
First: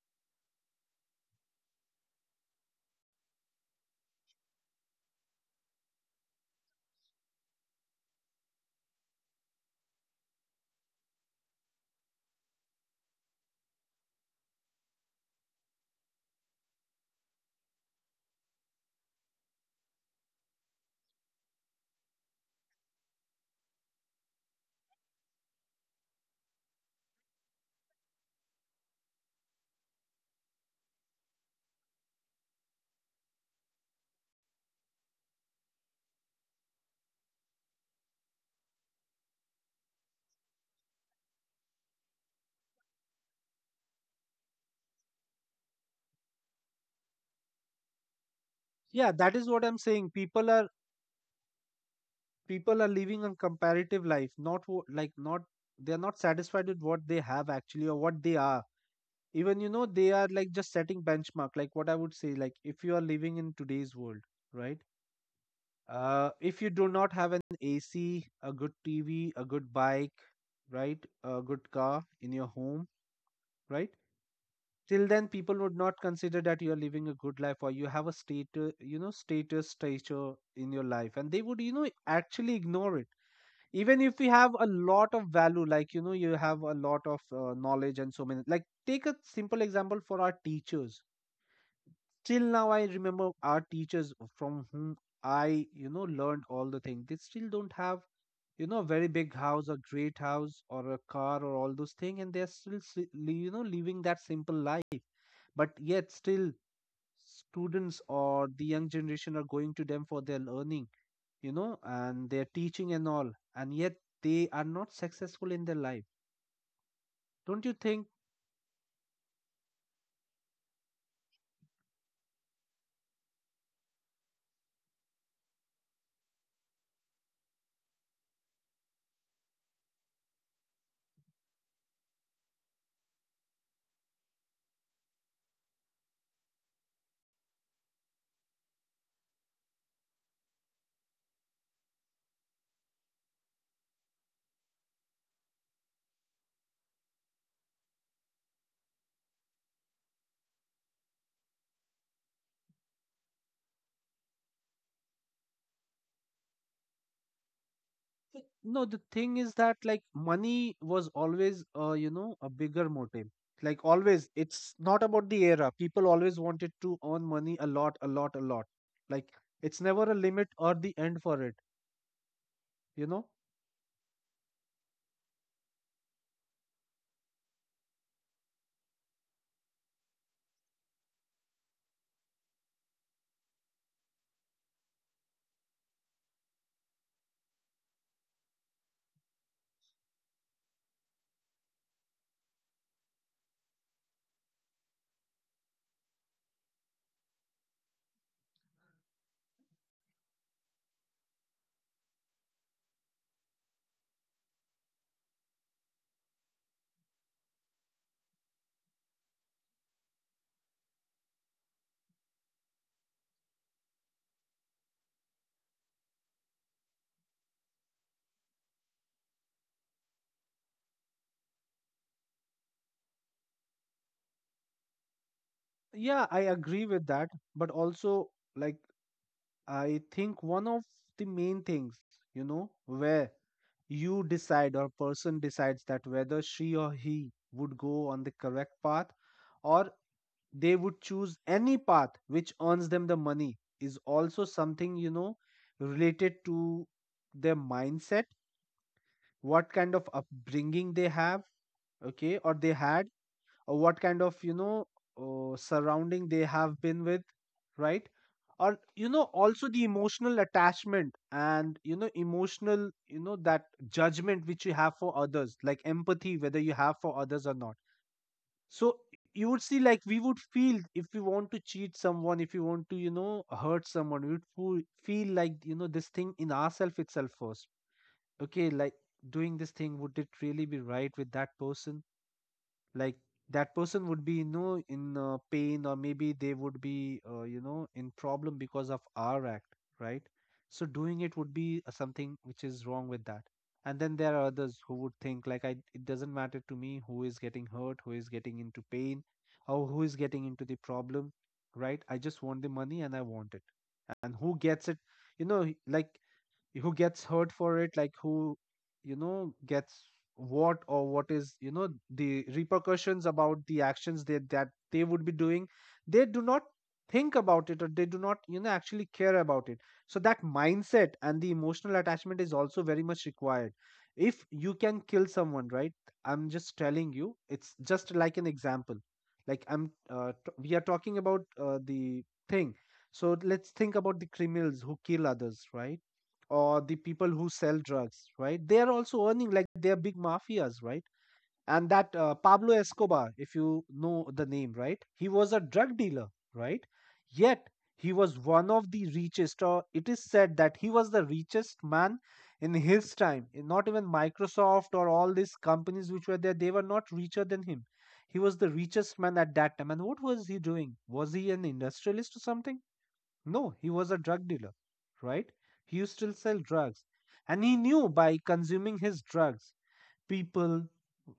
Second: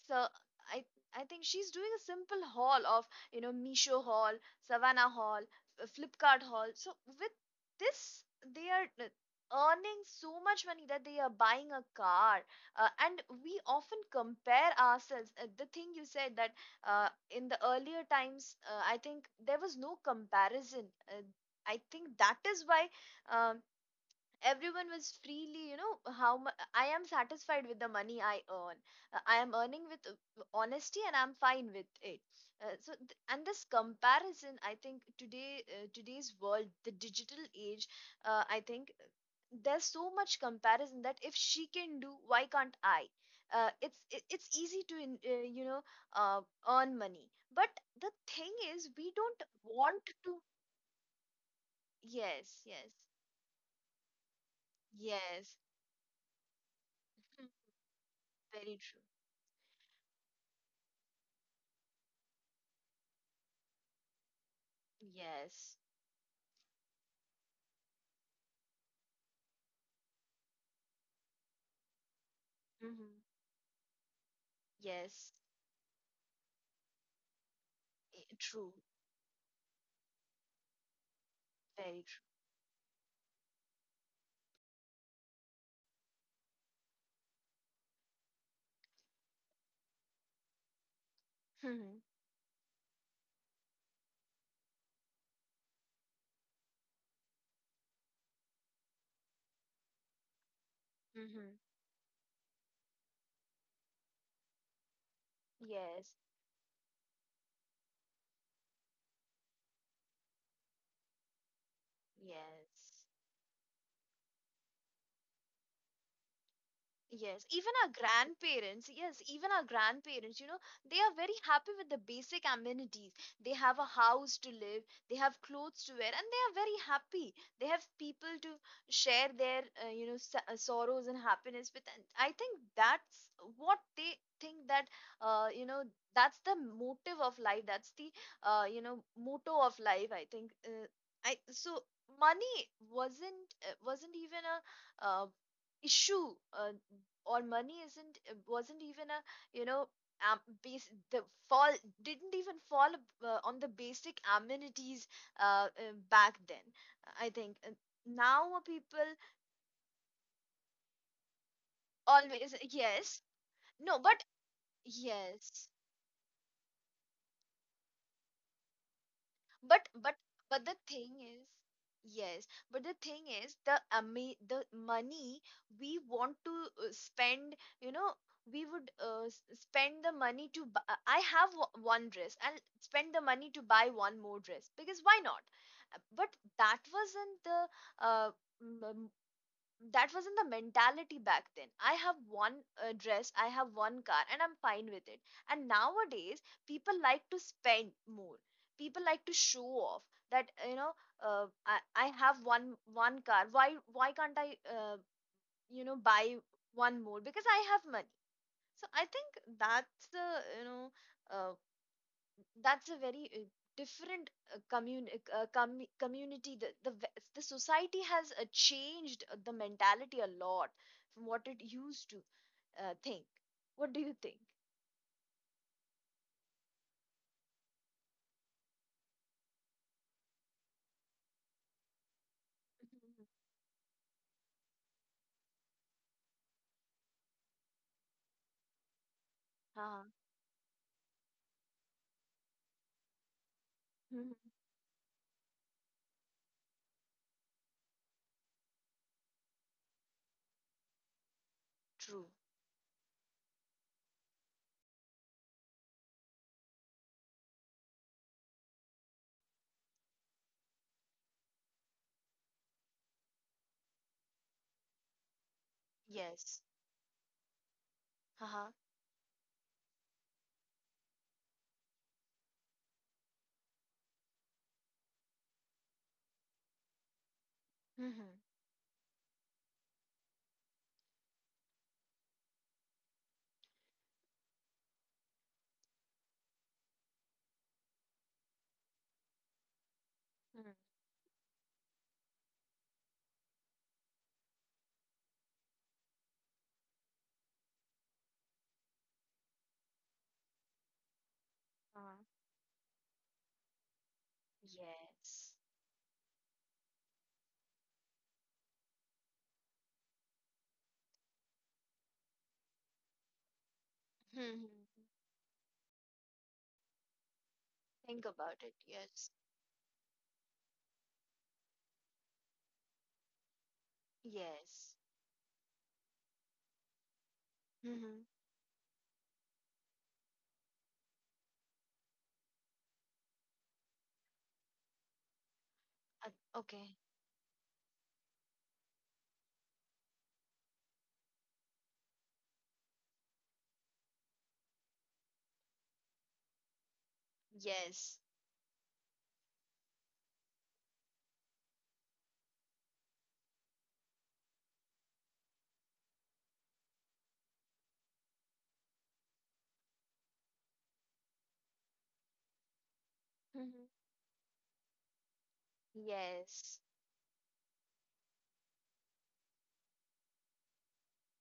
Speaker 1: so I I think she's doing a simple haul of, you know, Misho haul, Savannah haul, F- Flipkart haul. So with this, they are earning so much money that they are buying a car. And we often compare ourselves. The thing you said, that uh, in the earlier times, I think there was no comparison. Uh, I think that is why um, everyone was freely, you know, I am satisfied with the money I earn. I am earning with honesty and I'm fine with it. And this comparison, I think today, today's world, the digital age, I think there's so much comparison that if she can do, why can't I? It's easy to you know, uh, earn money, but the thing is
Speaker 2: Yeah,
Speaker 1: we
Speaker 2: that is
Speaker 1: don't
Speaker 2: what I'm saying.
Speaker 1: want to.
Speaker 2: people are
Speaker 1: Yes,
Speaker 2: people are
Speaker 1: yes,
Speaker 2: living a comparative life. Not like, not,
Speaker 1: yes.
Speaker 2: they're not satisfied with what they
Speaker 1: Hmm,
Speaker 2: have, actually, or what they are.
Speaker 1: very true.
Speaker 2: Even they are, like, just setting benchmark. Like, what I would say, like, if you are living in today's world, right?
Speaker 1: Yes.
Speaker 2: If you do not have an AC, a good TV, a good bike, right, a good car in your home,
Speaker 1: Mm-hmm.
Speaker 2: right, till then
Speaker 1: Yes.
Speaker 2: people would not consider that you are living a good life, or you have a status
Speaker 1: True.
Speaker 2: you know status stature in your life, and they would,
Speaker 1: Very true.
Speaker 2: actually ignore it. Even if you have a lot of value, like, you have a lot of knowledge, and so many, like, take a simple example, for our teachers.
Speaker 1: Mm-hmm.
Speaker 2: Till now, I remember our teachers, from whom I learned all the things, they still don't have, a very big house, a great house, or a car,
Speaker 1: Mm-hmm.
Speaker 2: or all those things, and they're still living that simple life. But yet
Speaker 1: Yes,
Speaker 2: still, students or the young generation are going to them for their learning, and their teaching and
Speaker 1: yes.
Speaker 2: all, and yet they are not successful in their life.
Speaker 1: Yes,
Speaker 2: Don't
Speaker 1: even
Speaker 2: you
Speaker 1: our
Speaker 2: think?
Speaker 1: grandparents, yes, even our grandparents, you know, they are very happy with the basic amenities. They have a house to live, they have clothes to wear, and they are very happy. They have people to share their, uh, sorrows and happiness with. And I think that's what they think, that, uh, you know, that's the motive of life. That's the, motto of life, I think. I so money wasn't even a. Issue, or money isn't wasn't even a, you know, base the fall didn't even fall on the basic amenities back then, I think. Now
Speaker 2: No, the
Speaker 1: people
Speaker 2: thing is that, like, money was always, a
Speaker 1: always,
Speaker 2: bigger
Speaker 1: yes,
Speaker 2: motive. Like,
Speaker 1: no but,
Speaker 2: always. It's not about the
Speaker 1: yes,
Speaker 2: era. People always wanted to earn money a lot, a lot, a lot. Like, it's
Speaker 1: but,
Speaker 2: never a
Speaker 1: but
Speaker 2: limit
Speaker 1: but
Speaker 2: or
Speaker 1: the
Speaker 2: the
Speaker 1: thing
Speaker 2: end for
Speaker 1: is,
Speaker 2: it,
Speaker 1: yes, but the
Speaker 2: you know?
Speaker 1: thing is the money we want to spend, you know. We would spend the money to I have one dress and spend the money to buy one more dress, because why not? But that wasn't the uh, m- that wasn't the mentality back then. I have one dress, I have one car, and I'm fine with it. And nowadays people like to spend more, people like to show off. That, you know, I have one car, why can't I, you know, buy one more because I have money. So I think that's the, you know uh, that's a very different community, the society has changed the mentality a lot from what it used to think. What do you think?
Speaker 2: Yeah, I agree with that. But also, like, I think one of the main things, where
Speaker 1: Mhm.
Speaker 2: you decide, or person decides, that whether she or he would go on the correct path, or
Speaker 1: Uh,
Speaker 2: they would choose any path which earns them the money, is also
Speaker 1: mhm.
Speaker 2: something, related to their mindset, what kind of upbringing they have,
Speaker 1: True,
Speaker 2: okay, or they had, or what kind of, surrounding they have been with, right, or also the emotional attachment, and emotional, that judgment which you have for others, like empathy, whether
Speaker 1: yes.
Speaker 2: you have for others or not.
Speaker 1: Uh-huh.
Speaker 2: So you would see, like, we would feel if we want to cheat someone, if we want to, hurt someone, we would feel like, this thing in ourself itself first.
Speaker 1: Mhm.
Speaker 2: Okay, like, doing this thing, would it really be right with that person? Like, that person would be, in pain, or maybe they would be, in problem because of our act, right?
Speaker 1: Mhm.
Speaker 2: So doing it would be something which is wrong with that. And then there are others who would think, like, I it doesn't matter to me, who is getting hurt, who is getting into pain, or who is getting into the problem, right? I
Speaker 1: Uh-huh.
Speaker 2: just want the money, and I want it, and who gets it,
Speaker 1: Yes.
Speaker 2: like who gets hurt for it, like who, gets what, or what is, the repercussions about the actions that
Speaker 1: Mhm.
Speaker 2: they would be doing, they do not think about it, or they do
Speaker 1: Think
Speaker 2: not,
Speaker 1: about it,
Speaker 2: actually
Speaker 1: yes,
Speaker 2: care about it. So that mindset and the emotional attachment is also very much required. If you
Speaker 1: yes.
Speaker 2: can kill someone, right, I'm just telling you, it's just
Speaker 1: Mhm.
Speaker 2: like an example. Like, we are talking about, the thing. So let's think about the criminals who kill others, right,
Speaker 1: Uh,
Speaker 2: or the
Speaker 1: okay.
Speaker 2: people who sell drugs, right? They are also earning, like they are big mafias, right? And that, Pablo Escobar, if you know the name, right? He was a drug dealer, right? Yet he
Speaker 1: Yes.
Speaker 2: was one of the richest, or it is said that he was the richest man in his time. Not even Microsoft or all these companies which were there, they were not richer than him. He was the richest man at that time. And what was he doing? Was he an industrialist or something? No,
Speaker 1: Mhm.
Speaker 2: he was a drug dealer, right? He used to sell
Speaker 1: Yes.
Speaker 2: drugs. And he knew by consuming his drugs, people,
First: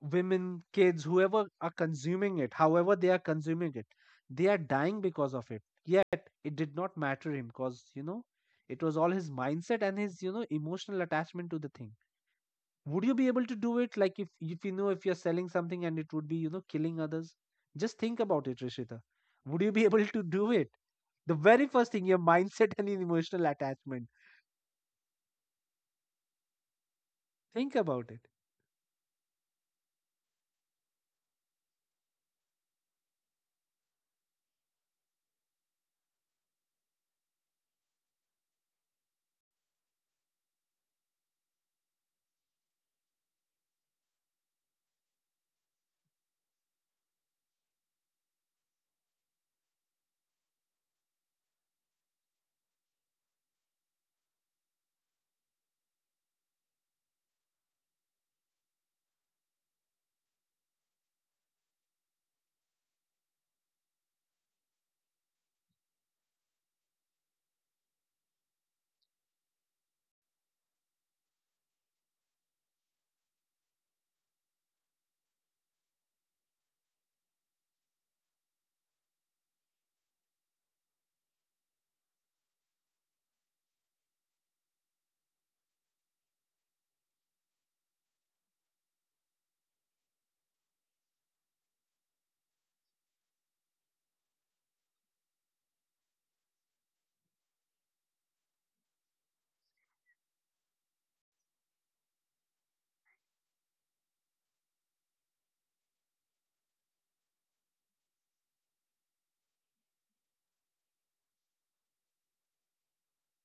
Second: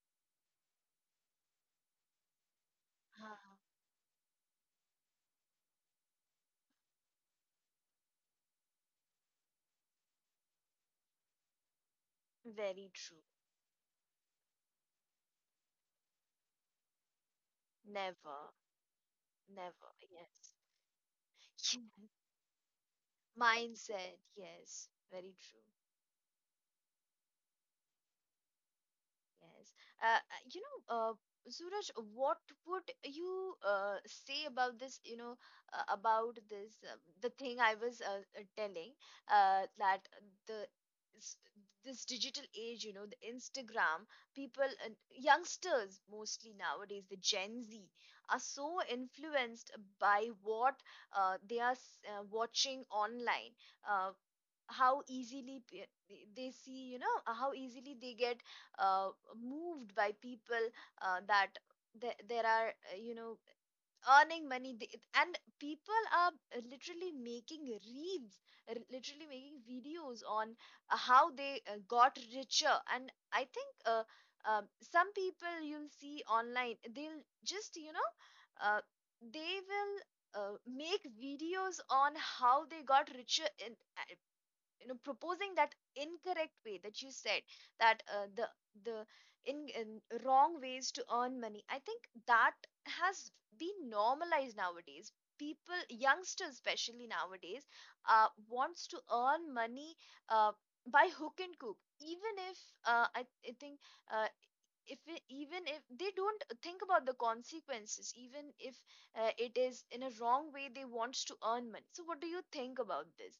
Speaker 2: women, kids, whoever are consuming it, however they are
Speaker 1: Ah.
Speaker 2: consuming it, they are dying because of it. Yet it did not matter him because it was all his mindset and his emotional attachment to the thing.
Speaker 1: Very
Speaker 2: Would you
Speaker 1: true.
Speaker 2: be able to do it? Like if you know, if you're selling something and it would be, you know, killing others, just think about
Speaker 1: Never.
Speaker 2: it, Rishita. Would you be
Speaker 1: Never,
Speaker 2: able to do
Speaker 1: yes.
Speaker 2: it? The very first thing, your
Speaker 1: Yes.
Speaker 2: mindset and your emotional attachment.
Speaker 1: Mindset, yes. Very true.
Speaker 2: Think about it.
Speaker 1: Yes. Uh, uh, you know, Suraj, what would you say about this? You know, about this, the thing I was telling, that the s- this digital age, you know, the Instagram people, and youngsters mostly nowadays, the Gen Z, are so influenced by what watching online. Uh, how easily they see, you know, how easily they get uh, moved by people, that there are, you know, earning money. They, and people are literally making reels, literally making videos on how they got richer. And I think, um, some people you'll see online, they'll just, you know, uh, they will make videos on how they got richer in, you know, proposing that incorrect way that you said, that the in wrong ways to earn money. I think that has been normalized nowadays. People, youngsters especially nowadays, wants to earn money uh, by hook and crook, even if, uh, I, I think, uh, if it, even if they don't think about the consequences, even if it is in a wrong way, they want to earn money. So what do you think about this?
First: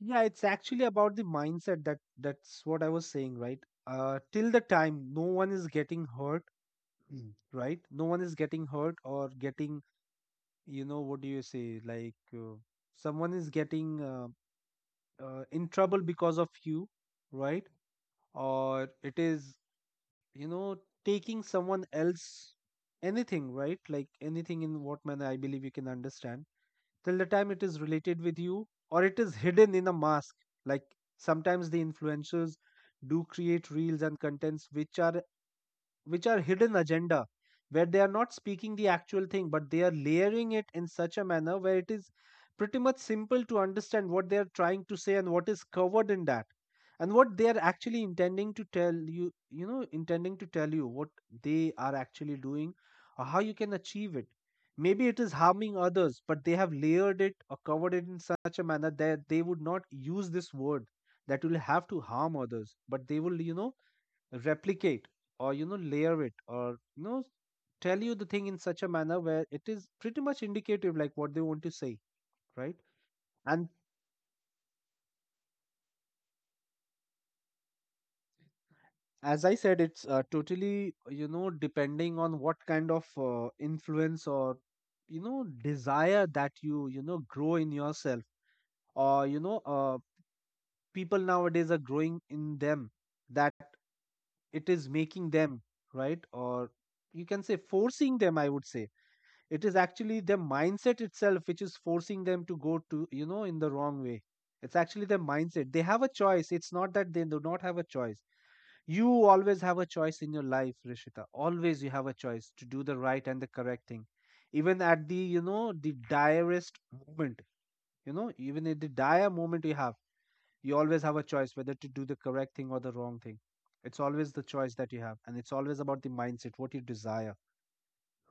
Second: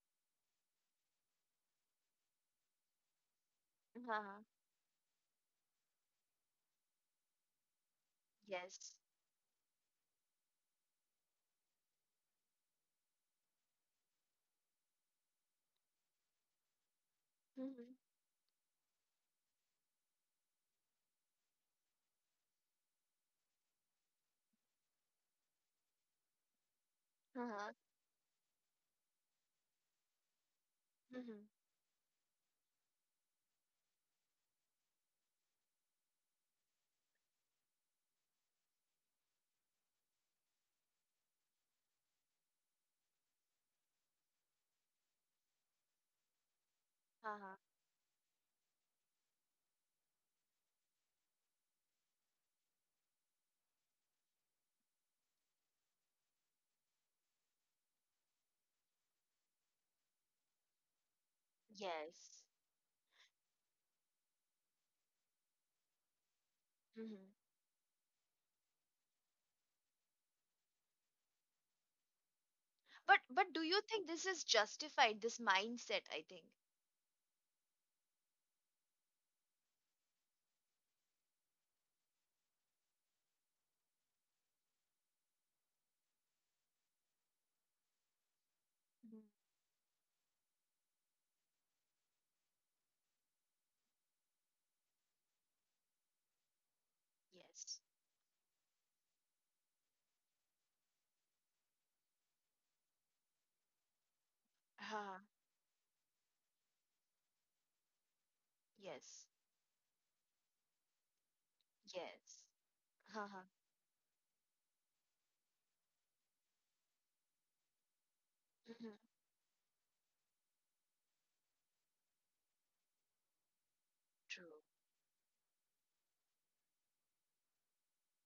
Speaker 2: Yeah, it's actually about the mindset. That, that's what I was saying, right?
Speaker 1: Uh-huh.
Speaker 2: Till the time no one is getting hurt. Mm. Right, no one is getting
Speaker 1: Yes.
Speaker 2: hurt or getting, you know, what do you say, like, someone is getting in trouble because of you, right?
Speaker 1: Mm-hmm.
Speaker 2: Or it is, you know, taking someone else anything, right? Like anything, in what manner, I believe you can understand. Till the time it
Speaker 1: Uh-huh.
Speaker 2: is related with you or it is hidden in a mask. Like
Speaker 1: Mm-hmm.
Speaker 2: sometimes the influencers do create reels and contents which are, hidden agenda, where they are not speaking the actual thing but they are layering it in such a manner where it is pretty much simple to understand what they are trying to say, and what is covered in that, and what they
Speaker 1: Uh-huh.
Speaker 2: are actually intending to tell you. You know, intending to tell you what they are actually doing, or how you can achieve it. Maybe it is harming others, but they have layered it or covered it in such a manner that they would not use this word that will have to harm
Speaker 1: Yes.
Speaker 2: others, but they will, you know, replicate, or you know, layer it, or you know,
Speaker 1: Mm-hmm.
Speaker 2: tell you the thing in such a manner where it is pretty much indicative, like what they want to say, right?
Speaker 1: But do
Speaker 2: And
Speaker 1: you think this is justified, this mindset, I think?
Speaker 2: as I said, it's totally, you know, depending on what kind of influence or, you know, desire that you know, grow in yourself,
Speaker 1: Mhm.
Speaker 2: or you know people nowadays are growing in them, that it is making them right, or you can say
Speaker 1: Yes.
Speaker 2: forcing them, I would say. It is actually their mindset itself which is forcing them to go to, you know, in the wrong way. It's actually their
Speaker 1: Uh-huh.
Speaker 2: mindset. They have a choice. It's not that they do not have a choice. You
Speaker 1: Yes,
Speaker 2: always have a choice in your life, Rishita. Always you have a
Speaker 1: yes.
Speaker 2: choice to do the right and the
Speaker 1: Uh-huh.
Speaker 2: correct thing. Even at the, you know, the direst moment, you know, even at the
Speaker 1: Mm-hmm.
Speaker 2: dire moment, you have, you always have a choice whether to do the correct thing or the wrong thing. It's always the
Speaker 1: True.
Speaker 2: choice that you have, and it's always about the mindset, what you desire,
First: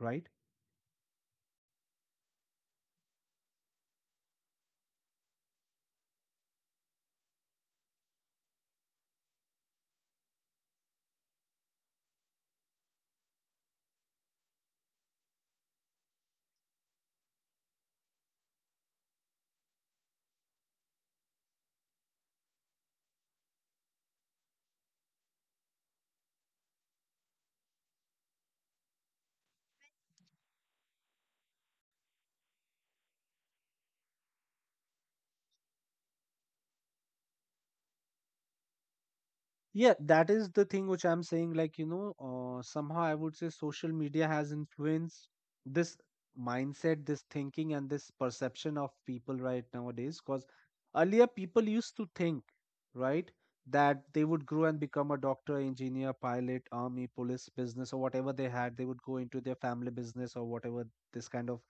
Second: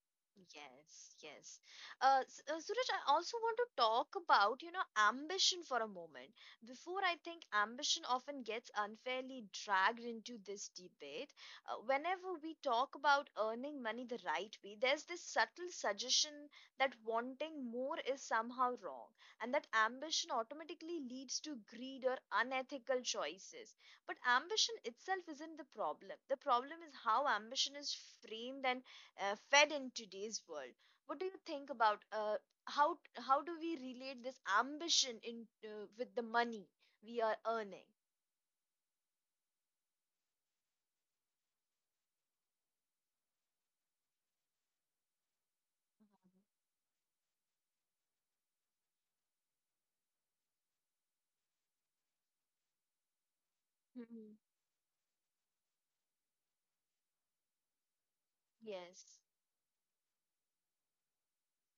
Speaker 2: right?
Speaker 1: Yes, yes. Suraj, I also want to talk about, you know, ambition for a moment. Before, I think ambition often gets unfairly dragged into this debate. Whenever we talk about earning money the right way, there's this subtle suggestion that wanting more is somehow wrong, and that ambition automatically leads to greed or unethical choices. But ambition itself isn't the problem. The problem is how ambition is framed and fed in today's world. What do you think about, how do we relate this ambition in, with the money we are earning?
Speaker 2: Yeah, that is the thing which I'm saying. Like, you know, somehow I would say social media has influenced this mindset, this thinking, and this perception of people right nowadays. Because earlier people used to think, right, that they
Speaker 1: Mhm.
Speaker 2: would grow and become a doctor, engineer, pilot, army, police, business, or whatever they had. They would
Speaker 1: Yes.
Speaker 2: go into their family business or whatever. This kind of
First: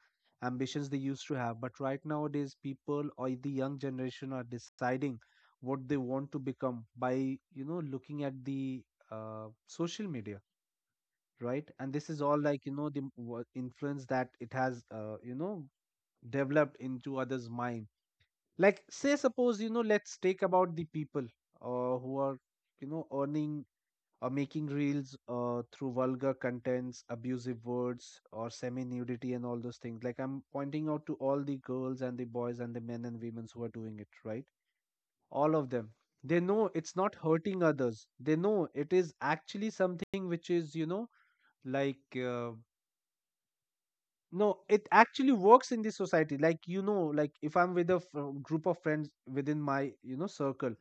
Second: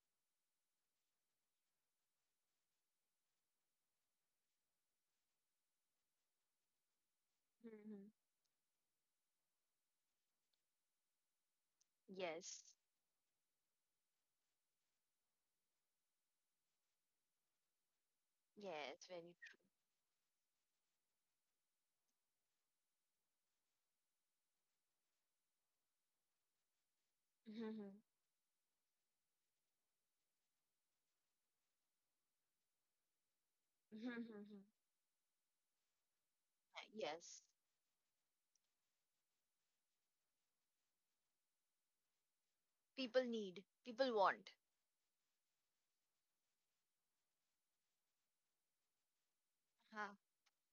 Speaker 2: ambitions they used to have. But right nowadays, people or the young generation are deciding what they want to become by, you know,
Speaker 1: Mhm.
Speaker 2: looking at the social media, right? And this is all,
Speaker 1: Yes,
Speaker 2: like, you know, the influence that it has, you know, developed into others' mind. Like,
Speaker 1: yes.
Speaker 2: say,
Speaker 1: Very.
Speaker 2: suppose, you know, let's take about the people who are, you know, earning or making reels through vulgar contents,
Speaker 1: True.
Speaker 2: abusive
Speaker 1: Mhm.
Speaker 2: words, or semi nudity and all those things. Like, I'm pointing out to all the girls and the boys and the men and women who are doing it,
Speaker 1: Mhm.
Speaker 2: right?
Speaker 1: Mhm.
Speaker 2: All of them, they know it's not
Speaker 1: Yes.
Speaker 2: hurting others. They know it is actually something which is, you know, like
Speaker 1: People need. People
Speaker 2: no,
Speaker 1: want.
Speaker 2: it actually works in the society. Like, you know, like if I'm with a group of friends within my,
Speaker 1: Ha
Speaker 2: you know, circle,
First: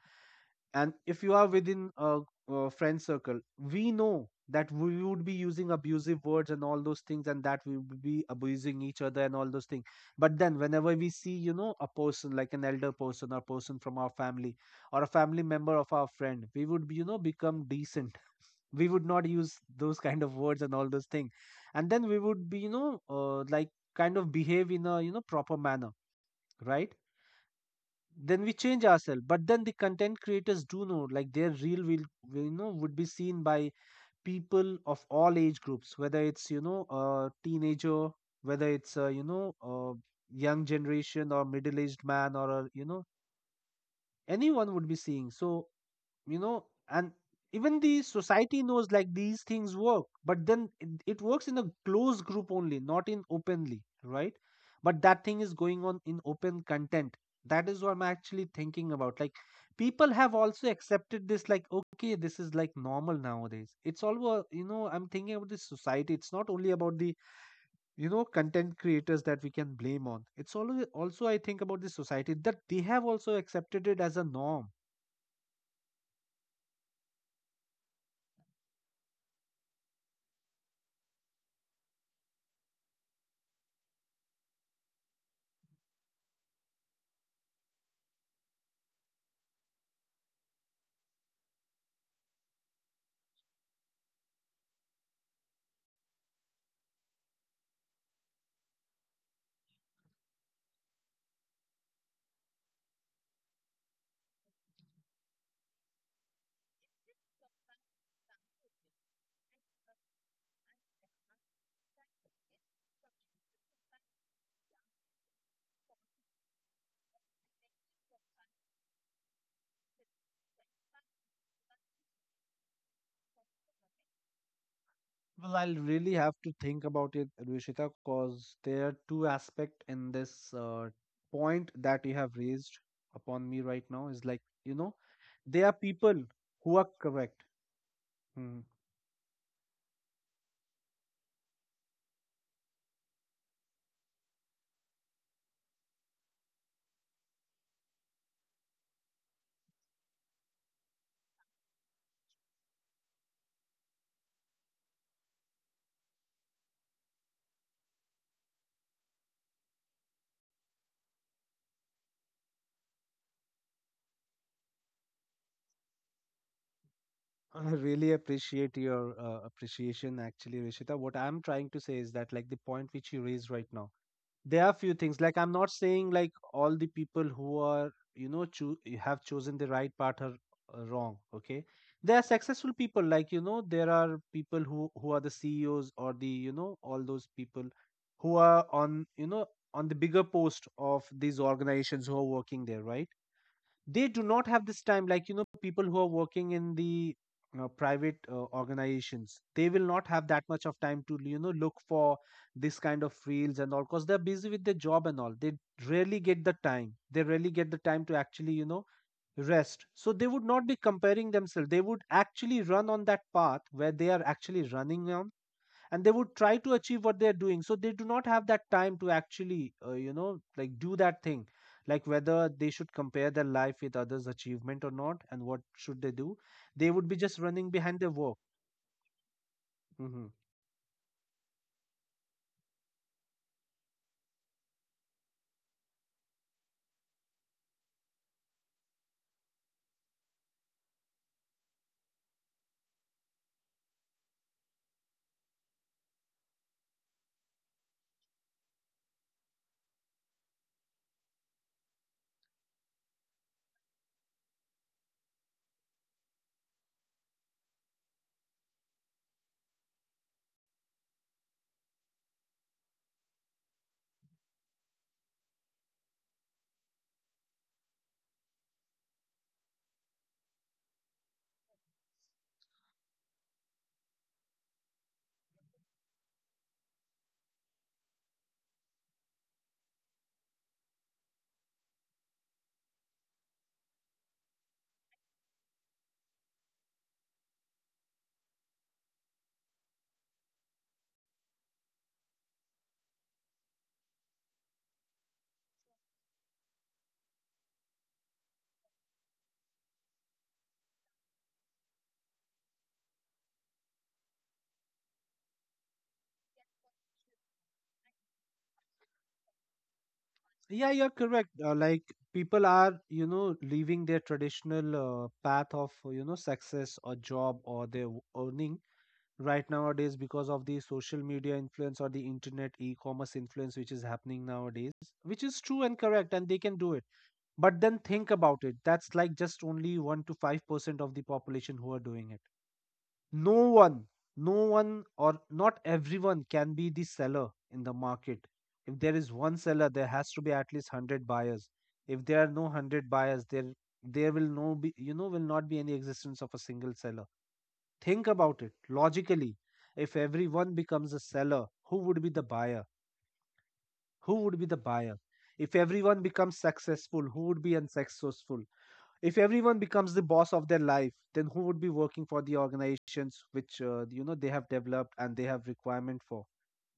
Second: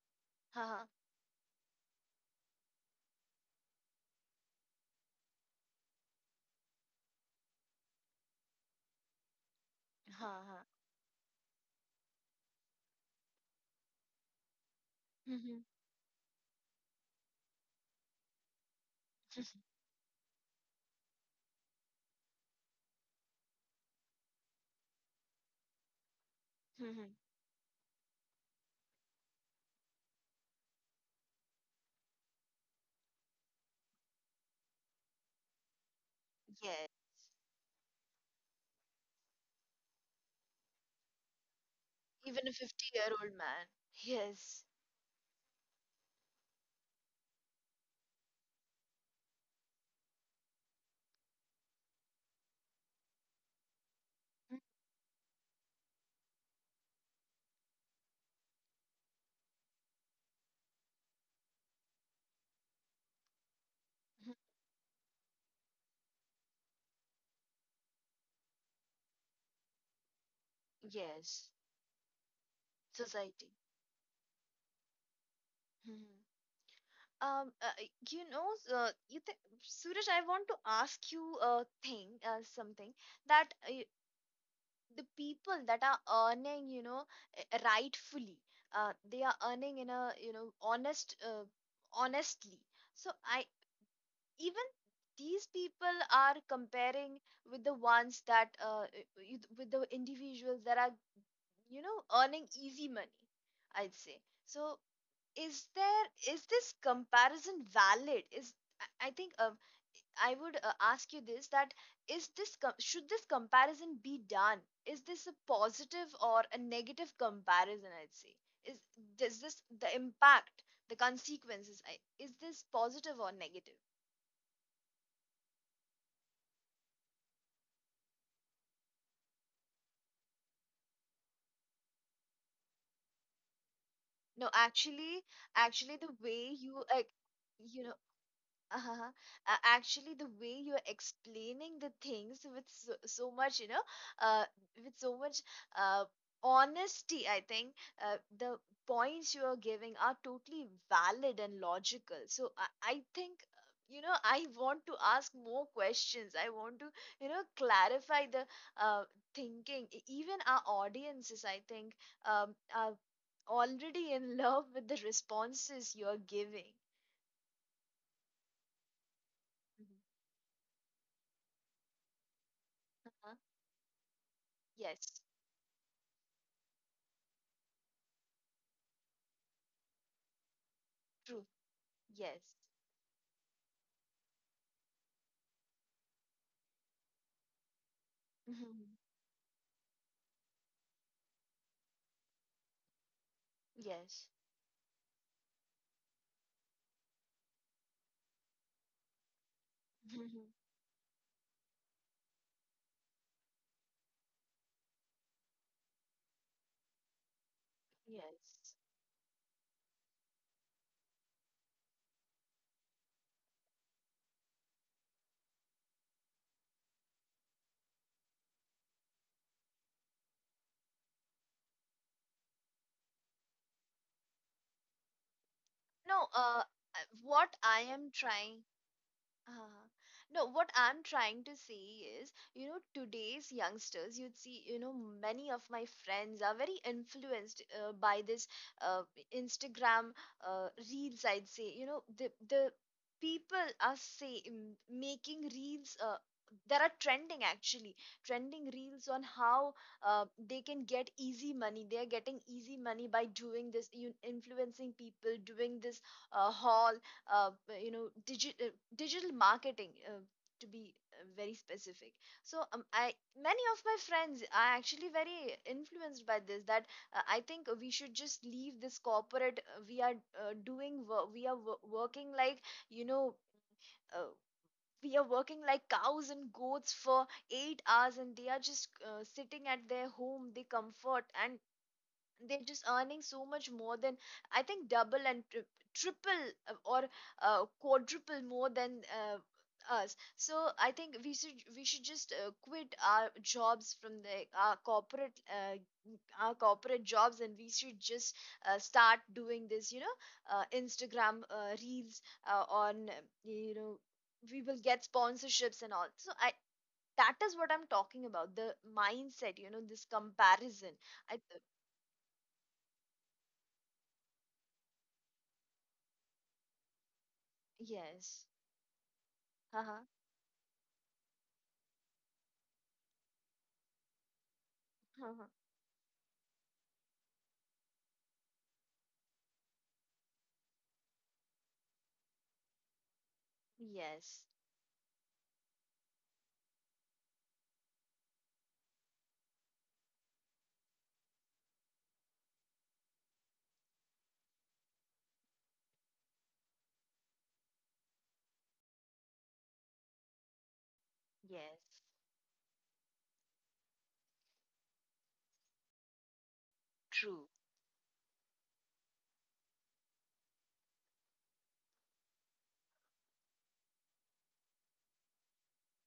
Speaker 1: ha
Speaker 2: and if you are within a friend circle, we know that we would be using abusive words and all those things, and that we would be abusing each other and all those things.
Speaker 1: ha
Speaker 2: But then
Speaker 1: ha.
Speaker 2: whenever we see, you know, a person like an elder person, or person from our family, or a family
Speaker 1: Mhm.
Speaker 2: member of our friend, we would be, you know, become decent. We would not use those kind of words and all those things, and then we would be, you know, like, kind of behave in a, you know, proper manner, right?
Speaker 1: Mhm.
Speaker 2: Then we change ourselves. But then the content creators do know, like their reel will, you know, would be seen by people of all age groups, whether it's, you know,
Speaker 1: Yes.
Speaker 2: a teenager, whether it's a, you know, a young generation, or middle aged man,
Speaker 1: Even
Speaker 2: or
Speaker 1: a
Speaker 2: a, you know,
Speaker 1: 50-year-old man. Yes.
Speaker 2: anyone would be seeing. So, you know, and even the society knows, like, these things work, but then it works in a closed group only, not in openly, right? But that thing is going on in open content. That is what I'm actually thinking about. Like, people have also accepted this, like, okay, this is like normal nowadays. It's all
Speaker 1: Mhm.
Speaker 2: you know, I'm thinking about this society. It's not only about the, you know, content creators that we can blame on. It's always also, I
Speaker 1: Yes.
Speaker 2: think about the society, that they have also
Speaker 1: Society.
Speaker 2: accepted it as a norm.
Speaker 1: Mhm. Um, uh, uh, you know, you think Suraj, I want to ask you a thing, something that, the people that are earning, you know, rightfully, they are earning in a, you know, honest, honestly. So I, even these people are comparing with the ones that, with the individuals that are, you know, earning easy money, I'd say. So is there, is this comparison valid? Is, I think, I would ask you this, that is this should this comparison be done? Is this a positive or a negative comparison, I'd say? Is, does this, the impact, the consequences, is this positive or negative?
Speaker 2: Well, I'll really have to think about it, Rushita, because there are two aspects in this point that you have raised upon me right now, is like, you
Speaker 1: No,
Speaker 2: know,
Speaker 1: actually,
Speaker 2: there are people
Speaker 1: actually the
Speaker 2: who
Speaker 1: way
Speaker 2: are
Speaker 1: you uh,
Speaker 2: correct.
Speaker 1: you know,
Speaker 2: Hmm.
Speaker 1: uh-huh. Actually, the way you're explaining the things with so, so much, you know, uh, with so much uh, honesty, I think the points you are giving are totally valid and logical. So I think, you know, I want to ask more questions. I want to, you know, clarify the uh, thinking. Even our audiences, I think, are already in love with the responses you're giving.
Speaker 2: I really appreciate your
Speaker 1: Uh-huh.
Speaker 2: appreciation, actually, Rushita. What I'm trying to say is that, like, the point which you raised right now, there are few things.
Speaker 1: Yes.
Speaker 2: Like, I'm not saying like all the people who are, you know, have chosen the right path are wrong,
Speaker 1: True.
Speaker 2: okay? There are
Speaker 1: Yes.
Speaker 2: successful people, like, you know, there are people who, are the CEOs or the, you know, all those people who are on,
Speaker 1: Mhm.
Speaker 2: you know, on the bigger post of these organizations, who are working there, right? They do
Speaker 1: Yes.
Speaker 2: not have this time. Like, you know, people who are working in the private organizations, they will not have that much
Speaker 1: Mhm.
Speaker 2: of time to, you know, look for this kind of reels and all, because they're busy with their job and all. They rarely get the time, to actually, you know,
Speaker 1: Yes.
Speaker 2: rest. So they would not be comparing themselves. They would actually run on that path where they are actually running on, and they would try to achieve what they're doing. So they do not have that time to actually, you know, like, do that thing, like whether they should compare their life with others' achievement or not and what should they do.
Speaker 1: No,
Speaker 2: They would be just running
Speaker 1: what
Speaker 2: behind
Speaker 1: I
Speaker 2: their
Speaker 1: am
Speaker 2: work.
Speaker 1: trying, Uh,
Speaker 2: Hmm.
Speaker 1: no, what I'm trying to say is, you know, today's youngsters, you'd see, you know, many of my friends are very influenced by this uh, Instagram reels, I'd say. You know, the people are making reels that are trending actually, trending reels on how they can get easy money. They are getting easy money by doing this, you influencing people, doing this haul, uh, you know, digital marketing, to be very specific. So um, i many of my friends are actually very influenced by this, that I think we should just leave this corporate. We are doing work. We are working like, you know, uh, we are working like cows and goats for 8 hours, and they are just sitting at their home, they comfort, and they're just earning so much more than, I think, double and triple, or quadruple more than uh, us. So I think we should just quit our jobs from the— our corporate, our corporate jobs, and we should just start doing this, you know, Instagram reels on, you know, we will get sponsorships and all. So I that is what I'm talking about, the
Speaker 2: Yeah, you're
Speaker 1: mindset, you
Speaker 2: correct.
Speaker 1: know, this
Speaker 2: Like,
Speaker 1: comparison.
Speaker 2: people are,
Speaker 1: I
Speaker 2: you know, leaving their traditional path of, you know, success or job or their earning right
Speaker 1: Yes.
Speaker 2: nowadays because of the social media
Speaker 1: Uh-huh.
Speaker 2: influence or the internet e-commerce influence which is happening nowadays, which is true and correct, and they can do
Speaker 1: Uh-huh.
Speaker 2: it. But then think about it. That's like just only 1 to 5% of the population who are doing it. No one, no one, or not
Speaker 1: Yes.
Speaker 2: everyone can be the seller in the market. If there is one seller, there has to be at least 100 buyers. If there are no 100 buyers, there will no be will not be any existence of a single seller. Think about it logically. If everyone becomes a seller, who would be the buyer?
Speaker 1: Yes.
Speaker 2: who would be the buyer if everyone becomes successful, who would be
Speaker 1: True.
Speaker 2: unsuccessful? If everyone becomes the boss of their life, then who would be working for the organizations which you know they have developed and they have requirement for?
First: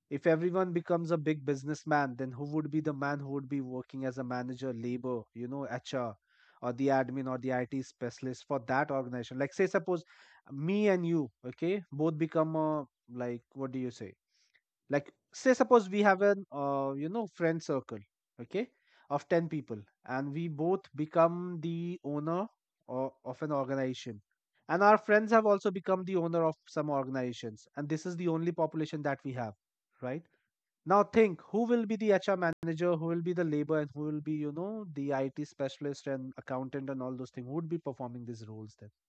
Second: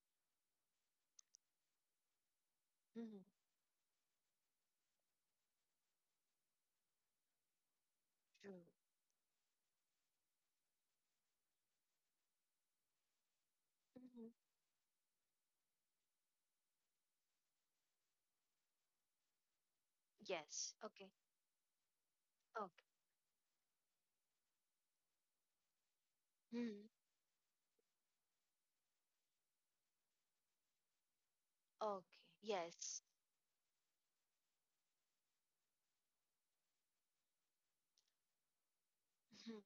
Speaker 2: If everyone becomes a big businessman, then who would be the
Speaker 1: Hmm.
Speaker 2: man who would be working as a manager, labor, you know, hr, or the admin or the it specialist
Speaker 1: True.
Speaker 2: for that organization? Like, say, suppose me and you, okay, both become a, like, what do you
Speaker 1: Hmm.
Speaker 2: say, like, say suppose we have an you know friend circle, okay, of 10 people, and
Speaker 1: Yes.
Speaker 2: we
Speaker 1: Okay.
Speaker 2: both become the owner
Speaker 1: Okay.
Speaker 2: of an organization, and our friends have also become the owner
Speaker 1: Hmm.
Speaker 2: of some organizations, and this is the only population that we have, right? Now think,
Speaker 1: Okay.
Speaker 2: who will be the hr
Speaker 1: Yes.
Speaker 2: manager, who will be the labor, and who will be, you know, the it specialist and accountant and all those things? Who would be performing these roles then?
Speaker 1: Hmm.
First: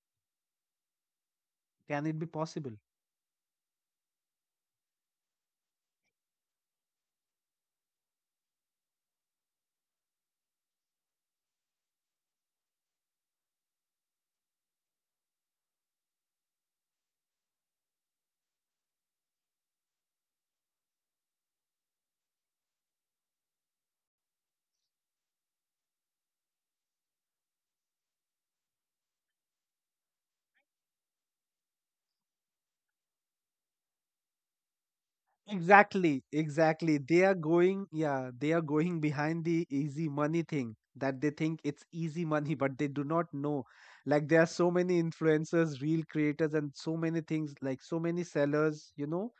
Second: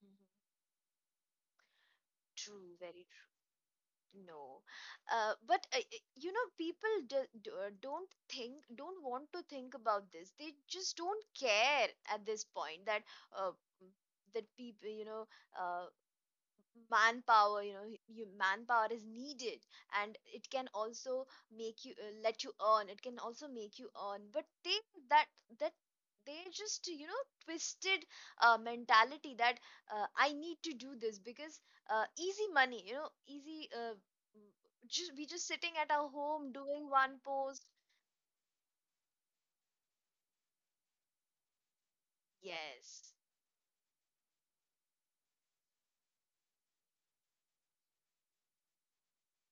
Speaker 1: Hmm.
Speaker 2: Can it be
Speaker 1: True.
Speaker 2: possible?
Speaker 1: Very true. No. But you know, people don't think, don't want to think about this. They just don't care at this point that uh, that people, you know, uh, manpower, you know, you manpower is needed. And it can also make you— let you earn. It can also make you earn, but they— that that they just, you know, twisted mentality, that I need to do this because easy money, you know, easy, just— we just sitting at our
Speaker 2: Exactly,
Speaker 1: home doing
Speaker 2: exactly.
Speaker 1: one
Speaker 2: They are
Speaker 1: post.
Speaker 2: going, yeah, they are going behind the easy money thing, that they think it's easy money, but they do
Speaker 1: Yes.
Speaker 2: not know. Like, there are so many influencers, real creators, and so many things, like so many sellers, you know,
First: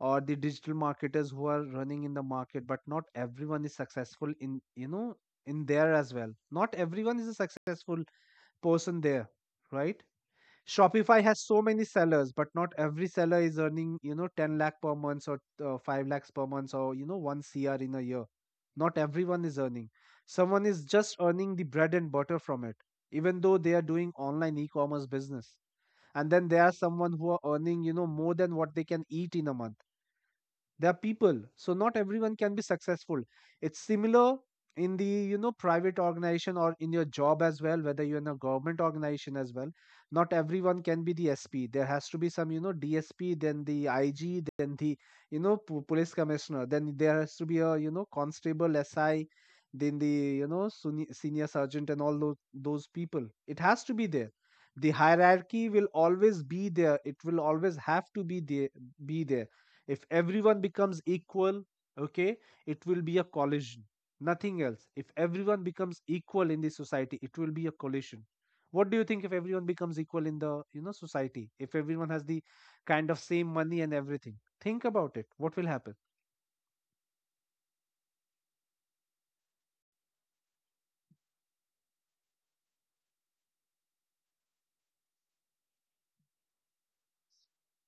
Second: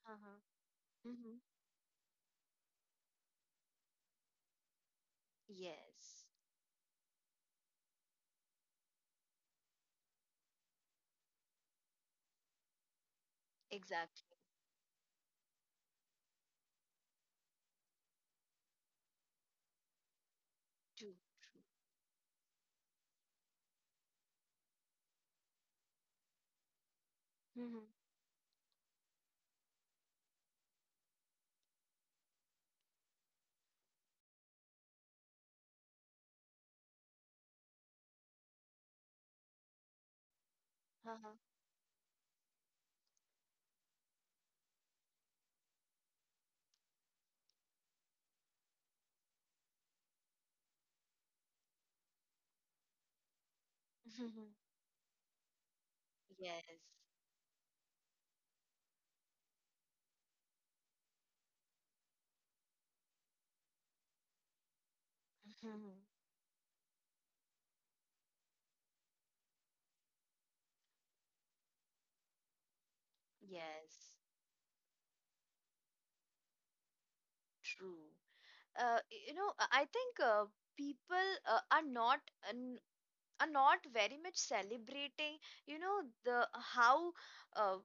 Speaker 2: or the
Speaker 1: Uh-huh.
Speaker 2: digital marketers
Speaker 1: Mm-hmm.
Speaker 2: who are running in the market, but not everyone is successful in, you know, in there as
Speaker 1: Yes.
Speaker 2: well. Not everyone is a successful person there, right? Shopify has so many sellers, but not every seller is earning, you know,
Speaker 1: Exactly.
Speaker 2: 10 lakh per month or 5 lakhs per month or, you know, 1 CR in a year. Not everyone is earning. Someone is just
Speaker 1: True.
Speaker 2: earning the
Speaker 1: True.
Speaker 2: bread and butter from it, even though they are doing online e commerce business. And then there are someone who are earning,
Speaker 1: Mm-hmm.
Speaker 2: you know, more than what they can eat in a month. They are people, so not everyone can be successful. It's similar in the, you know, private organization or in your job as well, whether you're in a government organization as well. Not everyone can be the SP. There has to be some, you know, DSP, then the IG, then the police commissioner. Then there has to be a, you know, constable, SI, then the you know senior sergeant and all those people. It has to be there.
Speaker 1: Uh-huh.
Speaker 2: The hierarchy will always be
Speaker 1: Yes.
Speaker 2: there, it will always have to be there. If everyone becomes equal, okay, it will be a collision, nothing else. If everyone becomes equal in the society, it will be a collision. What do you think if everyone becomes equal in the, you know, society, if everyone has the kind of same money and
Speaker 1: Yes,
Speaker 2: everything? Think about it, what will happen?
Speaker 1: true. You know, I think people are not n- are not very much celebrating, you know, the how, uh,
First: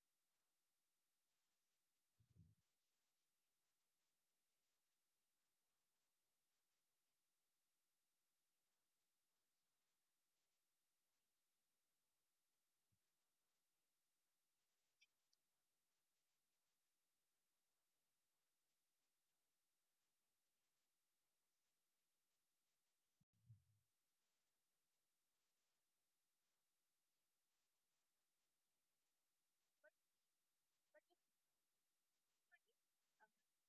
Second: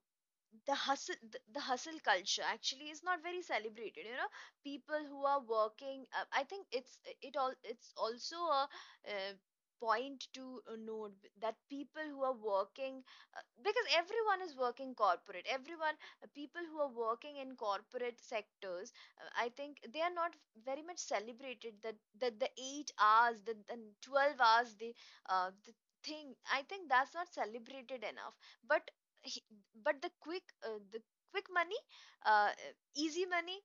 Speaker 1: the hustle, the hustle culture actually is not very celebrated, you know. People who are working, I think it's— it all— it's also a, uh, point to note, that people who are working, because everyone is working corporate, everyone, people who are working in corporate sectors, I think they are not very much celebrated, that the 8 hours, the 12 hours, the thing, I think that's not celebrated enough. But but the quick money, uh, easy money,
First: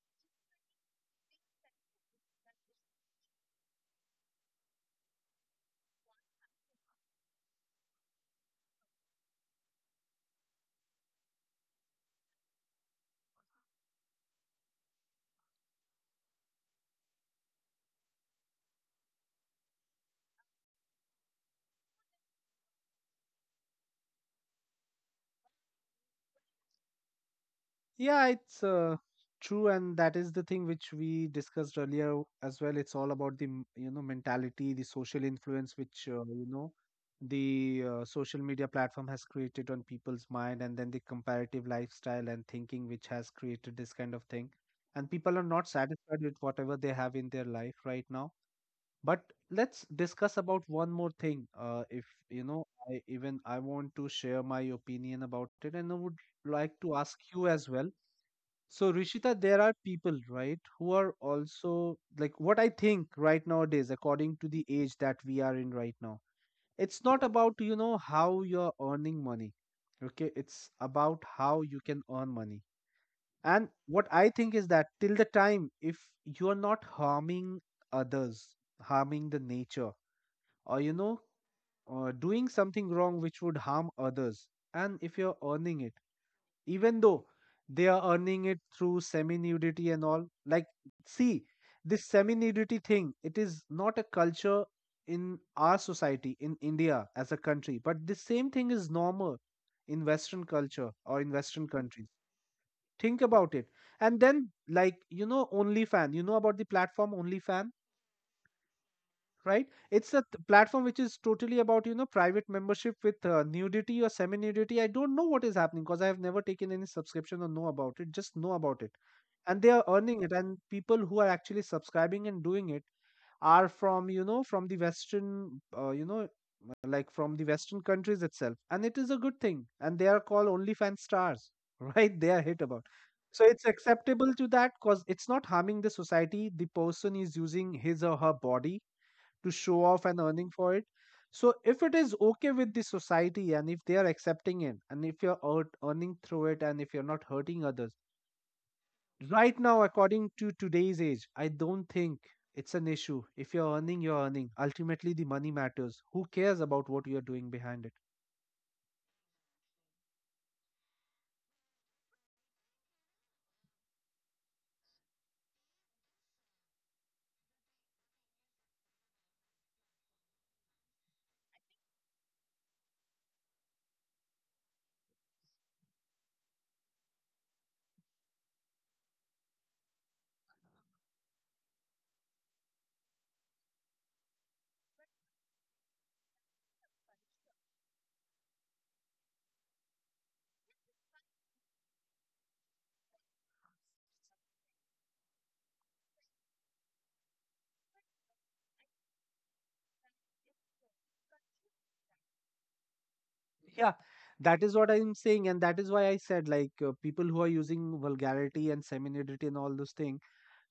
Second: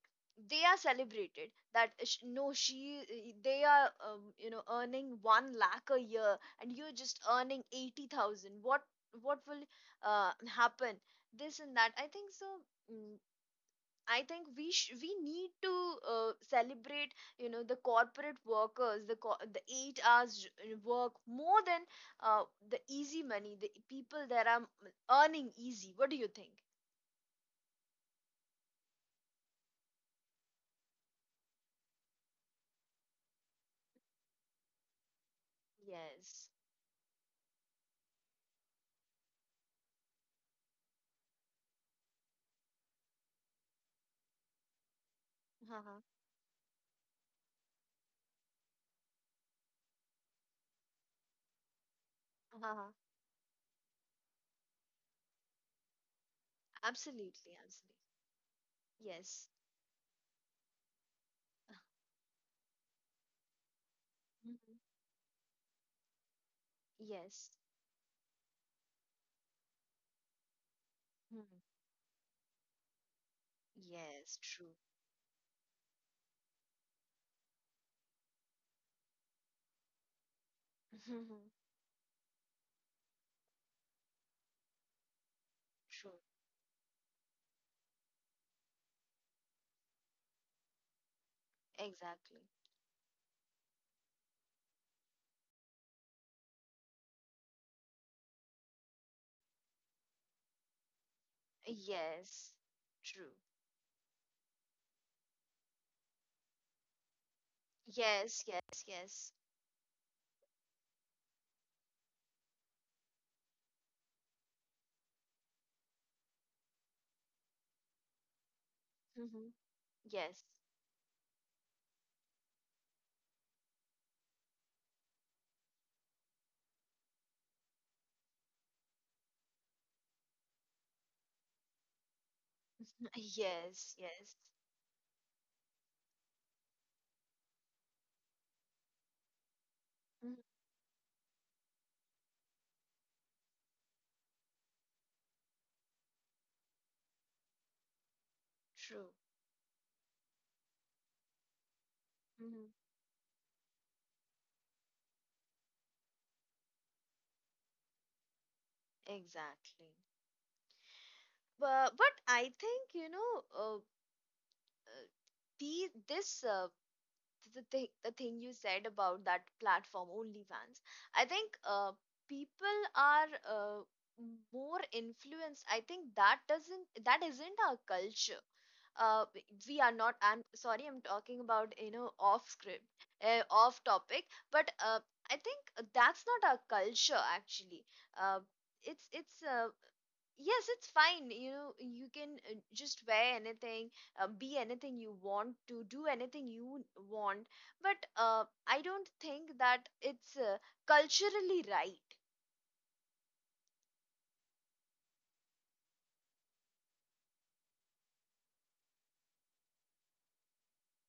Speaker 1: they are celebrated. That sh- no she They are you know, earning 1 lakh a year, and you're just earning 80,000. What— will happen— this and that, I think so. mm, I think we need to celebrate, you know, the corporate workers, the 8 hours work, more than uh, the easy money, the people that are earning easy. What do you think?
Speaker 2: Yeah, it's true, and that is the thing which we discussed earlier as well. It's all about the you know mentality, the social influence which
Speaker 1: Yes.
Speaker 2: you know the social media platform has created on people's mind, and then the comparative lifestyle and thinking which has created this kind of thing. And people are not
Speaker 1: Uh-huh.
Speaker 2: satisfied with whatever they have in their life right now. But let's discuss about one more thing. If you know,
Speaker 1: Uh-huh.
Speaker 2: I, even I want to share my opinion about it, and I would like to ask you
Speaker 1: Absolutely,
Speaker 2: as well.
Speaker 1: absolutely.
Speaker 2: So, Rishita,
Speaker 1: Yes.
Speaker 2: there are people, right, who are also like what I think right nowadays, according to the
Speaker 1: Mhm.
Speaker 2: age that we are in right now. It's not
Speaker 1: Yes.
Speaker 2: about, you know, how you're earning money. Okay. It's about
Speaker 1: Mhm.
Speaker 2: how you can earn money. And what
Speaker 1: Yes,
Speaker 2: I think
Speaker 1: true.
Speaker 2: is that till the time, if you're not harming others, harming the nature, or, you know, doing something wrong which would harm others, and if you're earning it,
Speaker 1: True.
Speaker 2: even though they are earning it through semi nudity and all, like, see, this
Speaker 1: Exactly.
Speaker 2: semi nudity thing, it is not a culture in our society, in india, as a country, but the same thing is normal in western culture or in western countries.
Speaker 1: Yes. True.
Speaker 2: Think about it. And then, like, you know, OnlyFans. You know about the platform OnlyFans,
Speaker 1: Yes, yes, yes.
Speaker 2: right? It's a platform which is totally about, you know, private membership with nudity or semi nudity. I don't know what is happening because I have never taken any subscription or know about it, just know about it.
Speaker 1: Hmm.
Speaker 2: And they are
Speaker 1: Yes.
Speaker 2: earning it, and people who are actually subscribing and doing it are from, you know, from the western you know, like from the western countries itself, and it is a good thing, and they are called OnlyFans stars, right? They are hit about. So it's
Speaker 1: Yes, yes.
Speaker 2: acceptable to that because it's not harming the society. The person is using his or her body to show off
Speaker 1: Mhm.
Speaker 2: and earning for it. So if it is okay with the society and if they are accepting it, and if you're earning through it, and if you're not hurting others,
Speaker 1: True.
Speaker 2: right now, according to today's age, I don't think
Speaker 1: Hmm.
Speaker 2: it's an issue. If you're earning, you're earning. Ultimately, the money matters. Who cares about what you're doing behind it?
Speaker 1: Exactly. But I think, you know, uh, uh, the this uh, the thing you said about that platform OnlyFans. I think people are more influenced. I think that doesn't— that isn't our culture. Uh, we are not— I'm sorry, I'm talking about, you know, off script, off topic. But I think that's not our culture, actually. Uh, it's Yes, it's fine, you know, you can just wear anything, be anything you want, to do anything you want, but I don't think that it's culturally right.
Speaker 2: Yeah, that is what I'm saying, and that is why I said, like, people who are using vulgarity and femininity and all those things,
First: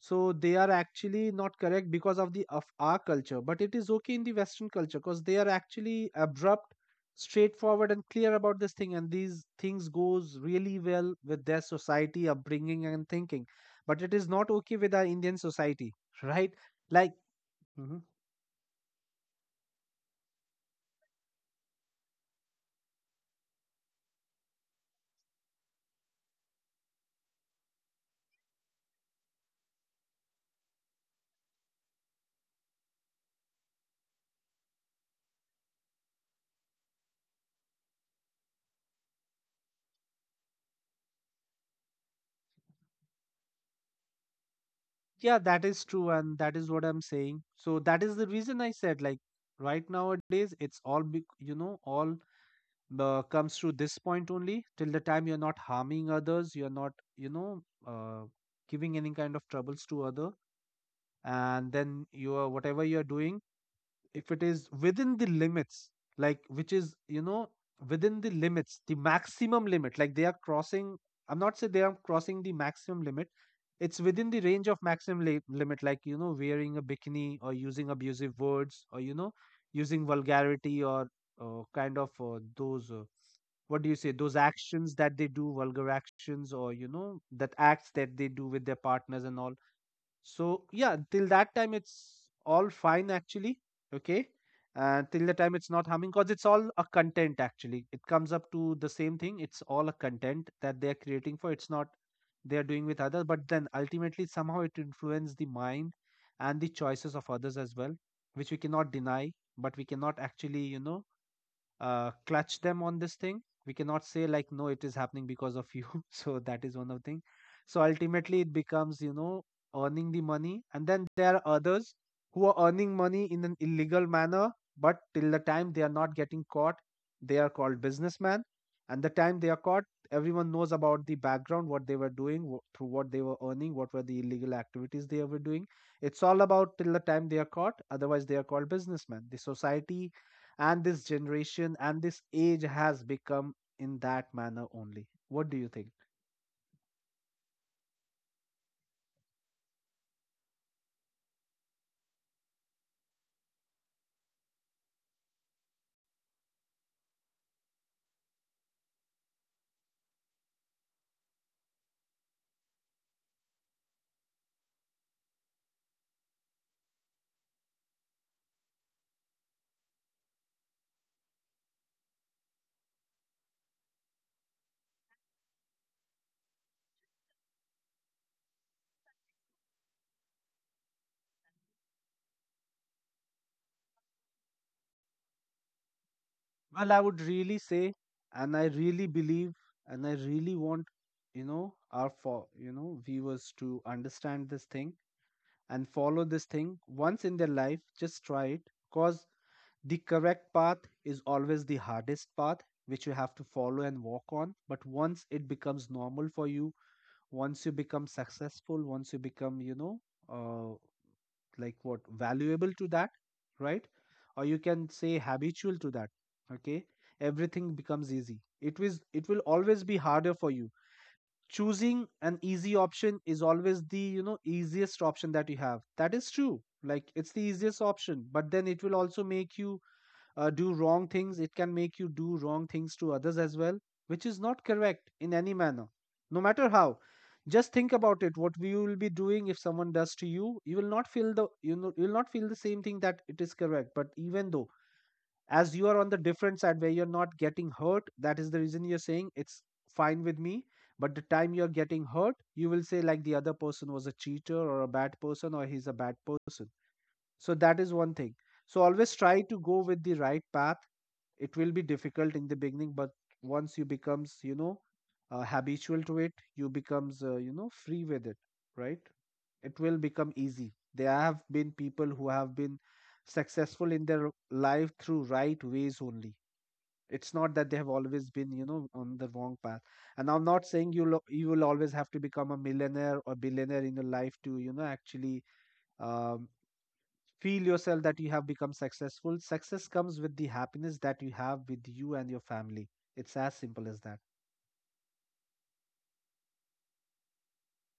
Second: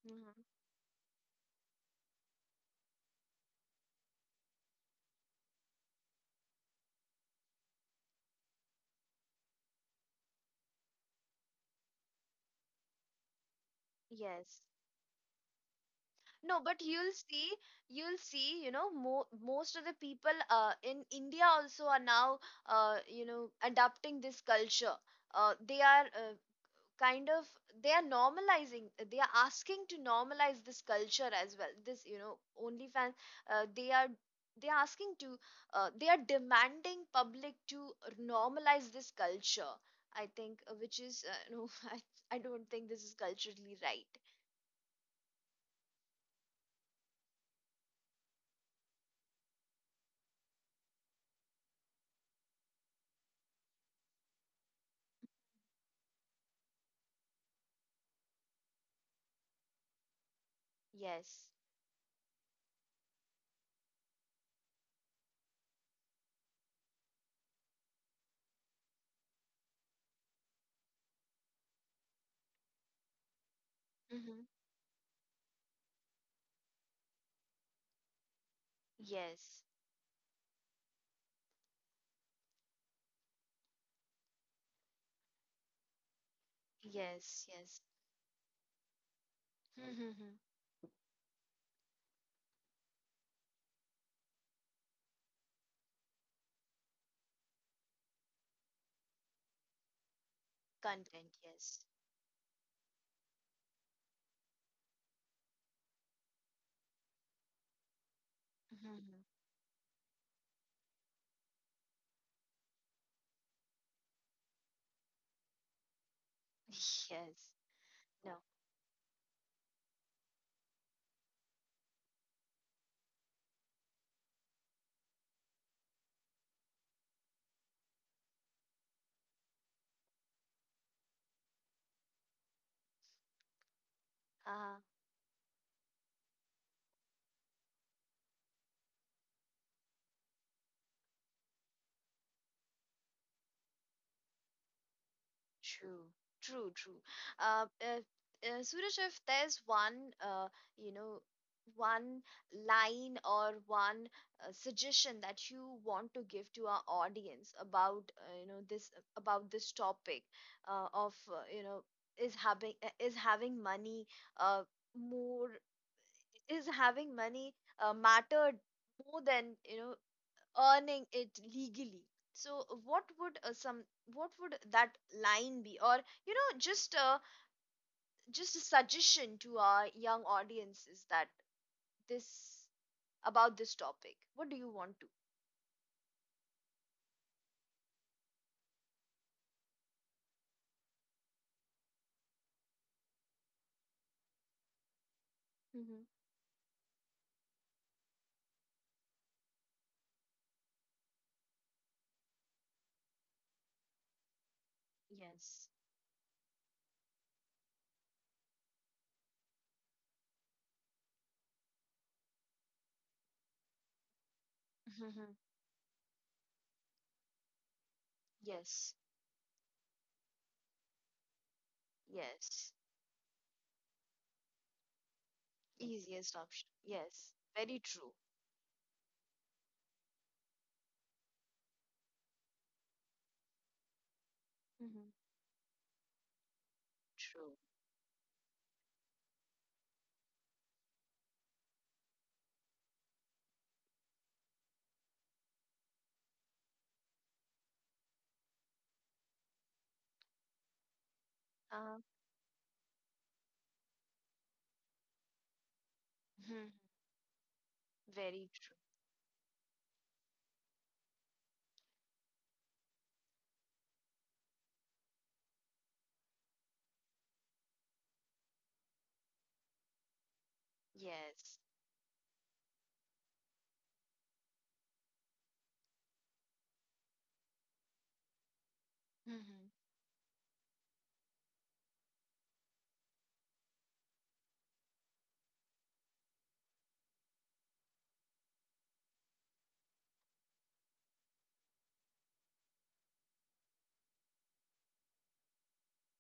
Speaker 2: so
Speaker 1: Hmm.
Speaker 2: they are actually not correct because of the of our culture, but it is okay in the Western culture because they are actually abrupt, straightforward, and clear about this thing, and these things goes really well with their society upbringing and thinking, but it is not
Speaker 1: Yes.
Speaker 2: okay with our Indian society, right?
Speaker 1: No, but
Speaker 2: Like.
Speaker 1: you'll see, you know, mo most of the people in India also are now, you know, adopting this culture. They are, kind of— they are normalizing, they are asking to normalize this culture as well, this, you know, OnlyFans. uh, they are they are asking to— they are demanding public to normalize this culture, I think, which is, no, I don't think this is culturally right.
Speaker 2: Yeah, that is true, and that is what I'm saying. So that is the reason I said, like, right nowadays it's all be, you know, all comes through this point only. Till the time you're not harming others, you're not, you know, giving any kind of troubles to other,
Speaker 1: Yes.
Speaker 2: and then you are whatever you're doing, if it is within the limits, like, which is, you know, within the limits, the maximum limit, like they are crossing. I'm not saying they are crossing the maximum limit. It's within the
Speaker 1: Mm-hmm.
Speaker 2: range of maximum limit, like, you know, wearing a bikini or using abusive words, or, you know,
Speaker 1: Yes,
Speaker 2: using vulgarity or kind of those what do you say, those actions that they do, vulgar actions, or, you know,
Speaker 1: yes,
Speaker 2: that
Speaker 1: yes.
Speaker 2: acts that they do with their partners and all.
Speaker 1: Mm-hmm.
Speaker 2: So yeah, till that time it's all fine actually. Okay. And till the time it's not harming, because it's all a content actually. It comes up to the same thing. It's all a content that they're
Speaker 1: Content.
Speaker 2: creating for. It's
Speaker 1: Yes.
Speaker 2: not they're doing with others, but then ultimately somehow it influences the mind and the choices of others as well, which we cannot deny,
Speaker 1: Mm-hmm.
Speaker 2: but we cannot actually, you know, clutch them on this thing. We cannot say like no, it is happening because of you. So that is one of the thing.
Speaker 1: Yes.
Speaker 2: So
Speaker 1: No.
Speaker 2: ultimately, it becomes, you know, earning the money, and then there are others who are earning money in an illegal manner. But till the time they are not getting caught, they are called businessmen. And the time they are caught, everyone knows about the background, what they were doing, through what they were earning, what were the illegal
Speaker 1: Uh,
Speaker 2: activities they were doing. It's all about till the time they are caught. Otherwise, they are called businessmen. The society and this generation and this age has become in that manner only. What do you think?
Speaker 1: True, true, true. Uh, uh, Suraj, if there's one, you know, one line or one, suggestion that you want to give to our audience about, you know, this about this topic, of, you know, is having money, uh, more— is having money mattered more than, you know, earning it legally. So what would some what would that line be, or, you know, just, just a suggestion to our young audiences, that this about this topic, what do you want to—
Speaker 2: Well, I would really say, and I really believe, and I really want, you know, our, for, you know, viewers to understand this thing and follow
Speaker 1: Mm-hmm.
Speaker 2: this thing once in their life. Just try it, cause the correct path is always the hardest path which you have to follow and walk on, but once it becomes
Speaker 1: Yes.
Speaker 2: normal for you, once you become successful, once you become, you know, uh, like what, valuable to that, right? Or you can say habitual
Speaker 1: Mm-hmm.
Speaker 2: to that, okay, everything becomes easy. It is, it will
Speaker 1: Yes.
Speaker 2: always be harder for you. Choosing an easy option
Speaker 1: Yes.
Speaker 2: is always the, you know, easiest option that you have. That is true,
Speaker 1: Easiest
Speaker 2: like, it's
Speaker 1: option,
Speaker 2: the easiest
Speaker 1: yes.
Speaker 2: option, but
Speaker 1: Very
Speaker 2: then it
Speaker 1: true.
Speaker 2: will also make you do wrong things. It can make you do wrong things to others as well, which is not correct in any manner,
Speaker 1: Mm-hmm.
Speaker 2: no matter how. Just think about it,
Speaker 1: True.
Speaker 2: what we will be doing if someone does to you. You will not feel the, you know, you will not feel the same thing, that it is correct, but even though, as you are on the different side where you're not getting hurt, that is the reason you're saying it's fine with me. But the time you're getting hurt, you will say
Speaker 1: uh,
Speaker 2: like the other person was a cheater or a bad person, or he's a bad person. So that is
Speaker 1: mhm.
Speaker 2: one thing. So always try to
Speaker 1: Very
Speaker 2: go
Speaker 1: true.
Speaker 2: with the right path. It will be difficult in the beginning, but once you becomes, you know, habitual to it, you becomes you know free with it, right? It will become easy. There have been people who have been
Speaker 1: Yes.
Speaker 2: successful in their life through right ways only. It's not that they have always been, you know, on the wrong path. And I'm not saying you will, you will always have to become a millionaire or billionaire in your life to, you know, actually um, feel yourself that you have become successful. Success comes with the happiness that you have with you and your family. It's as simple as that.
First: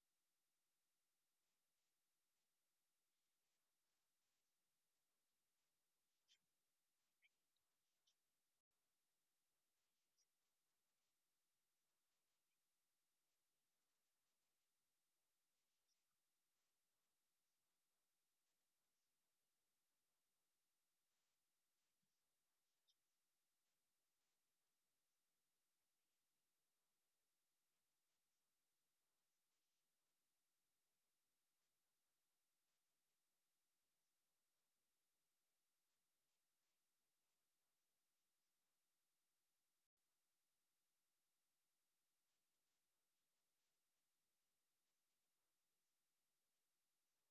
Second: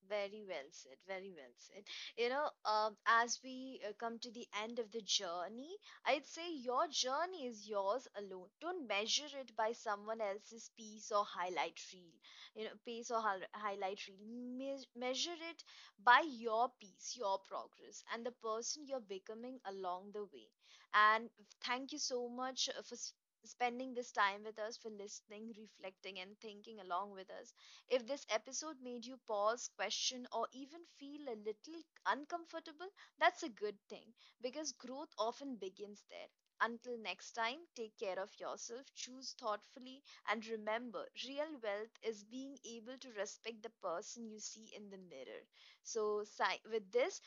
Speaker 1: Very well said. Very well said. You know, as we come to the end of the journey, I'd say your journey is yours alone. Don't measure it by someone else's piece or highlight reel. You know, pace or highlight reel. Measure it by your piece, your progress, and the person you're becoming along the way. And thank you so much, for— spending this time with us, for listening, reflecting, and thinking along with us. If this episode made you pause, question, or even feel a little uncomfortable, that's a good thing, because growth often begins there. Until next time, take care of yourself, choose thoughtfully, and remember, real wealth is being able to respect the person you see in the mirror. So, with this,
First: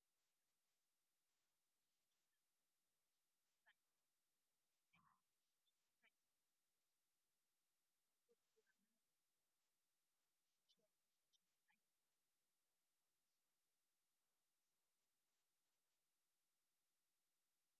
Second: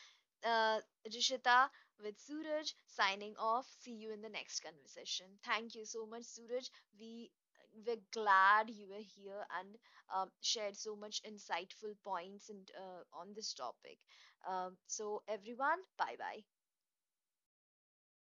Speaker 1: uh, Rishita with Suraj signing off. See you in the next conversation. Thank you so much, Suraj. We we're glad you were here and, shared so much insightful points, and on this topic. So everyone, bye bye.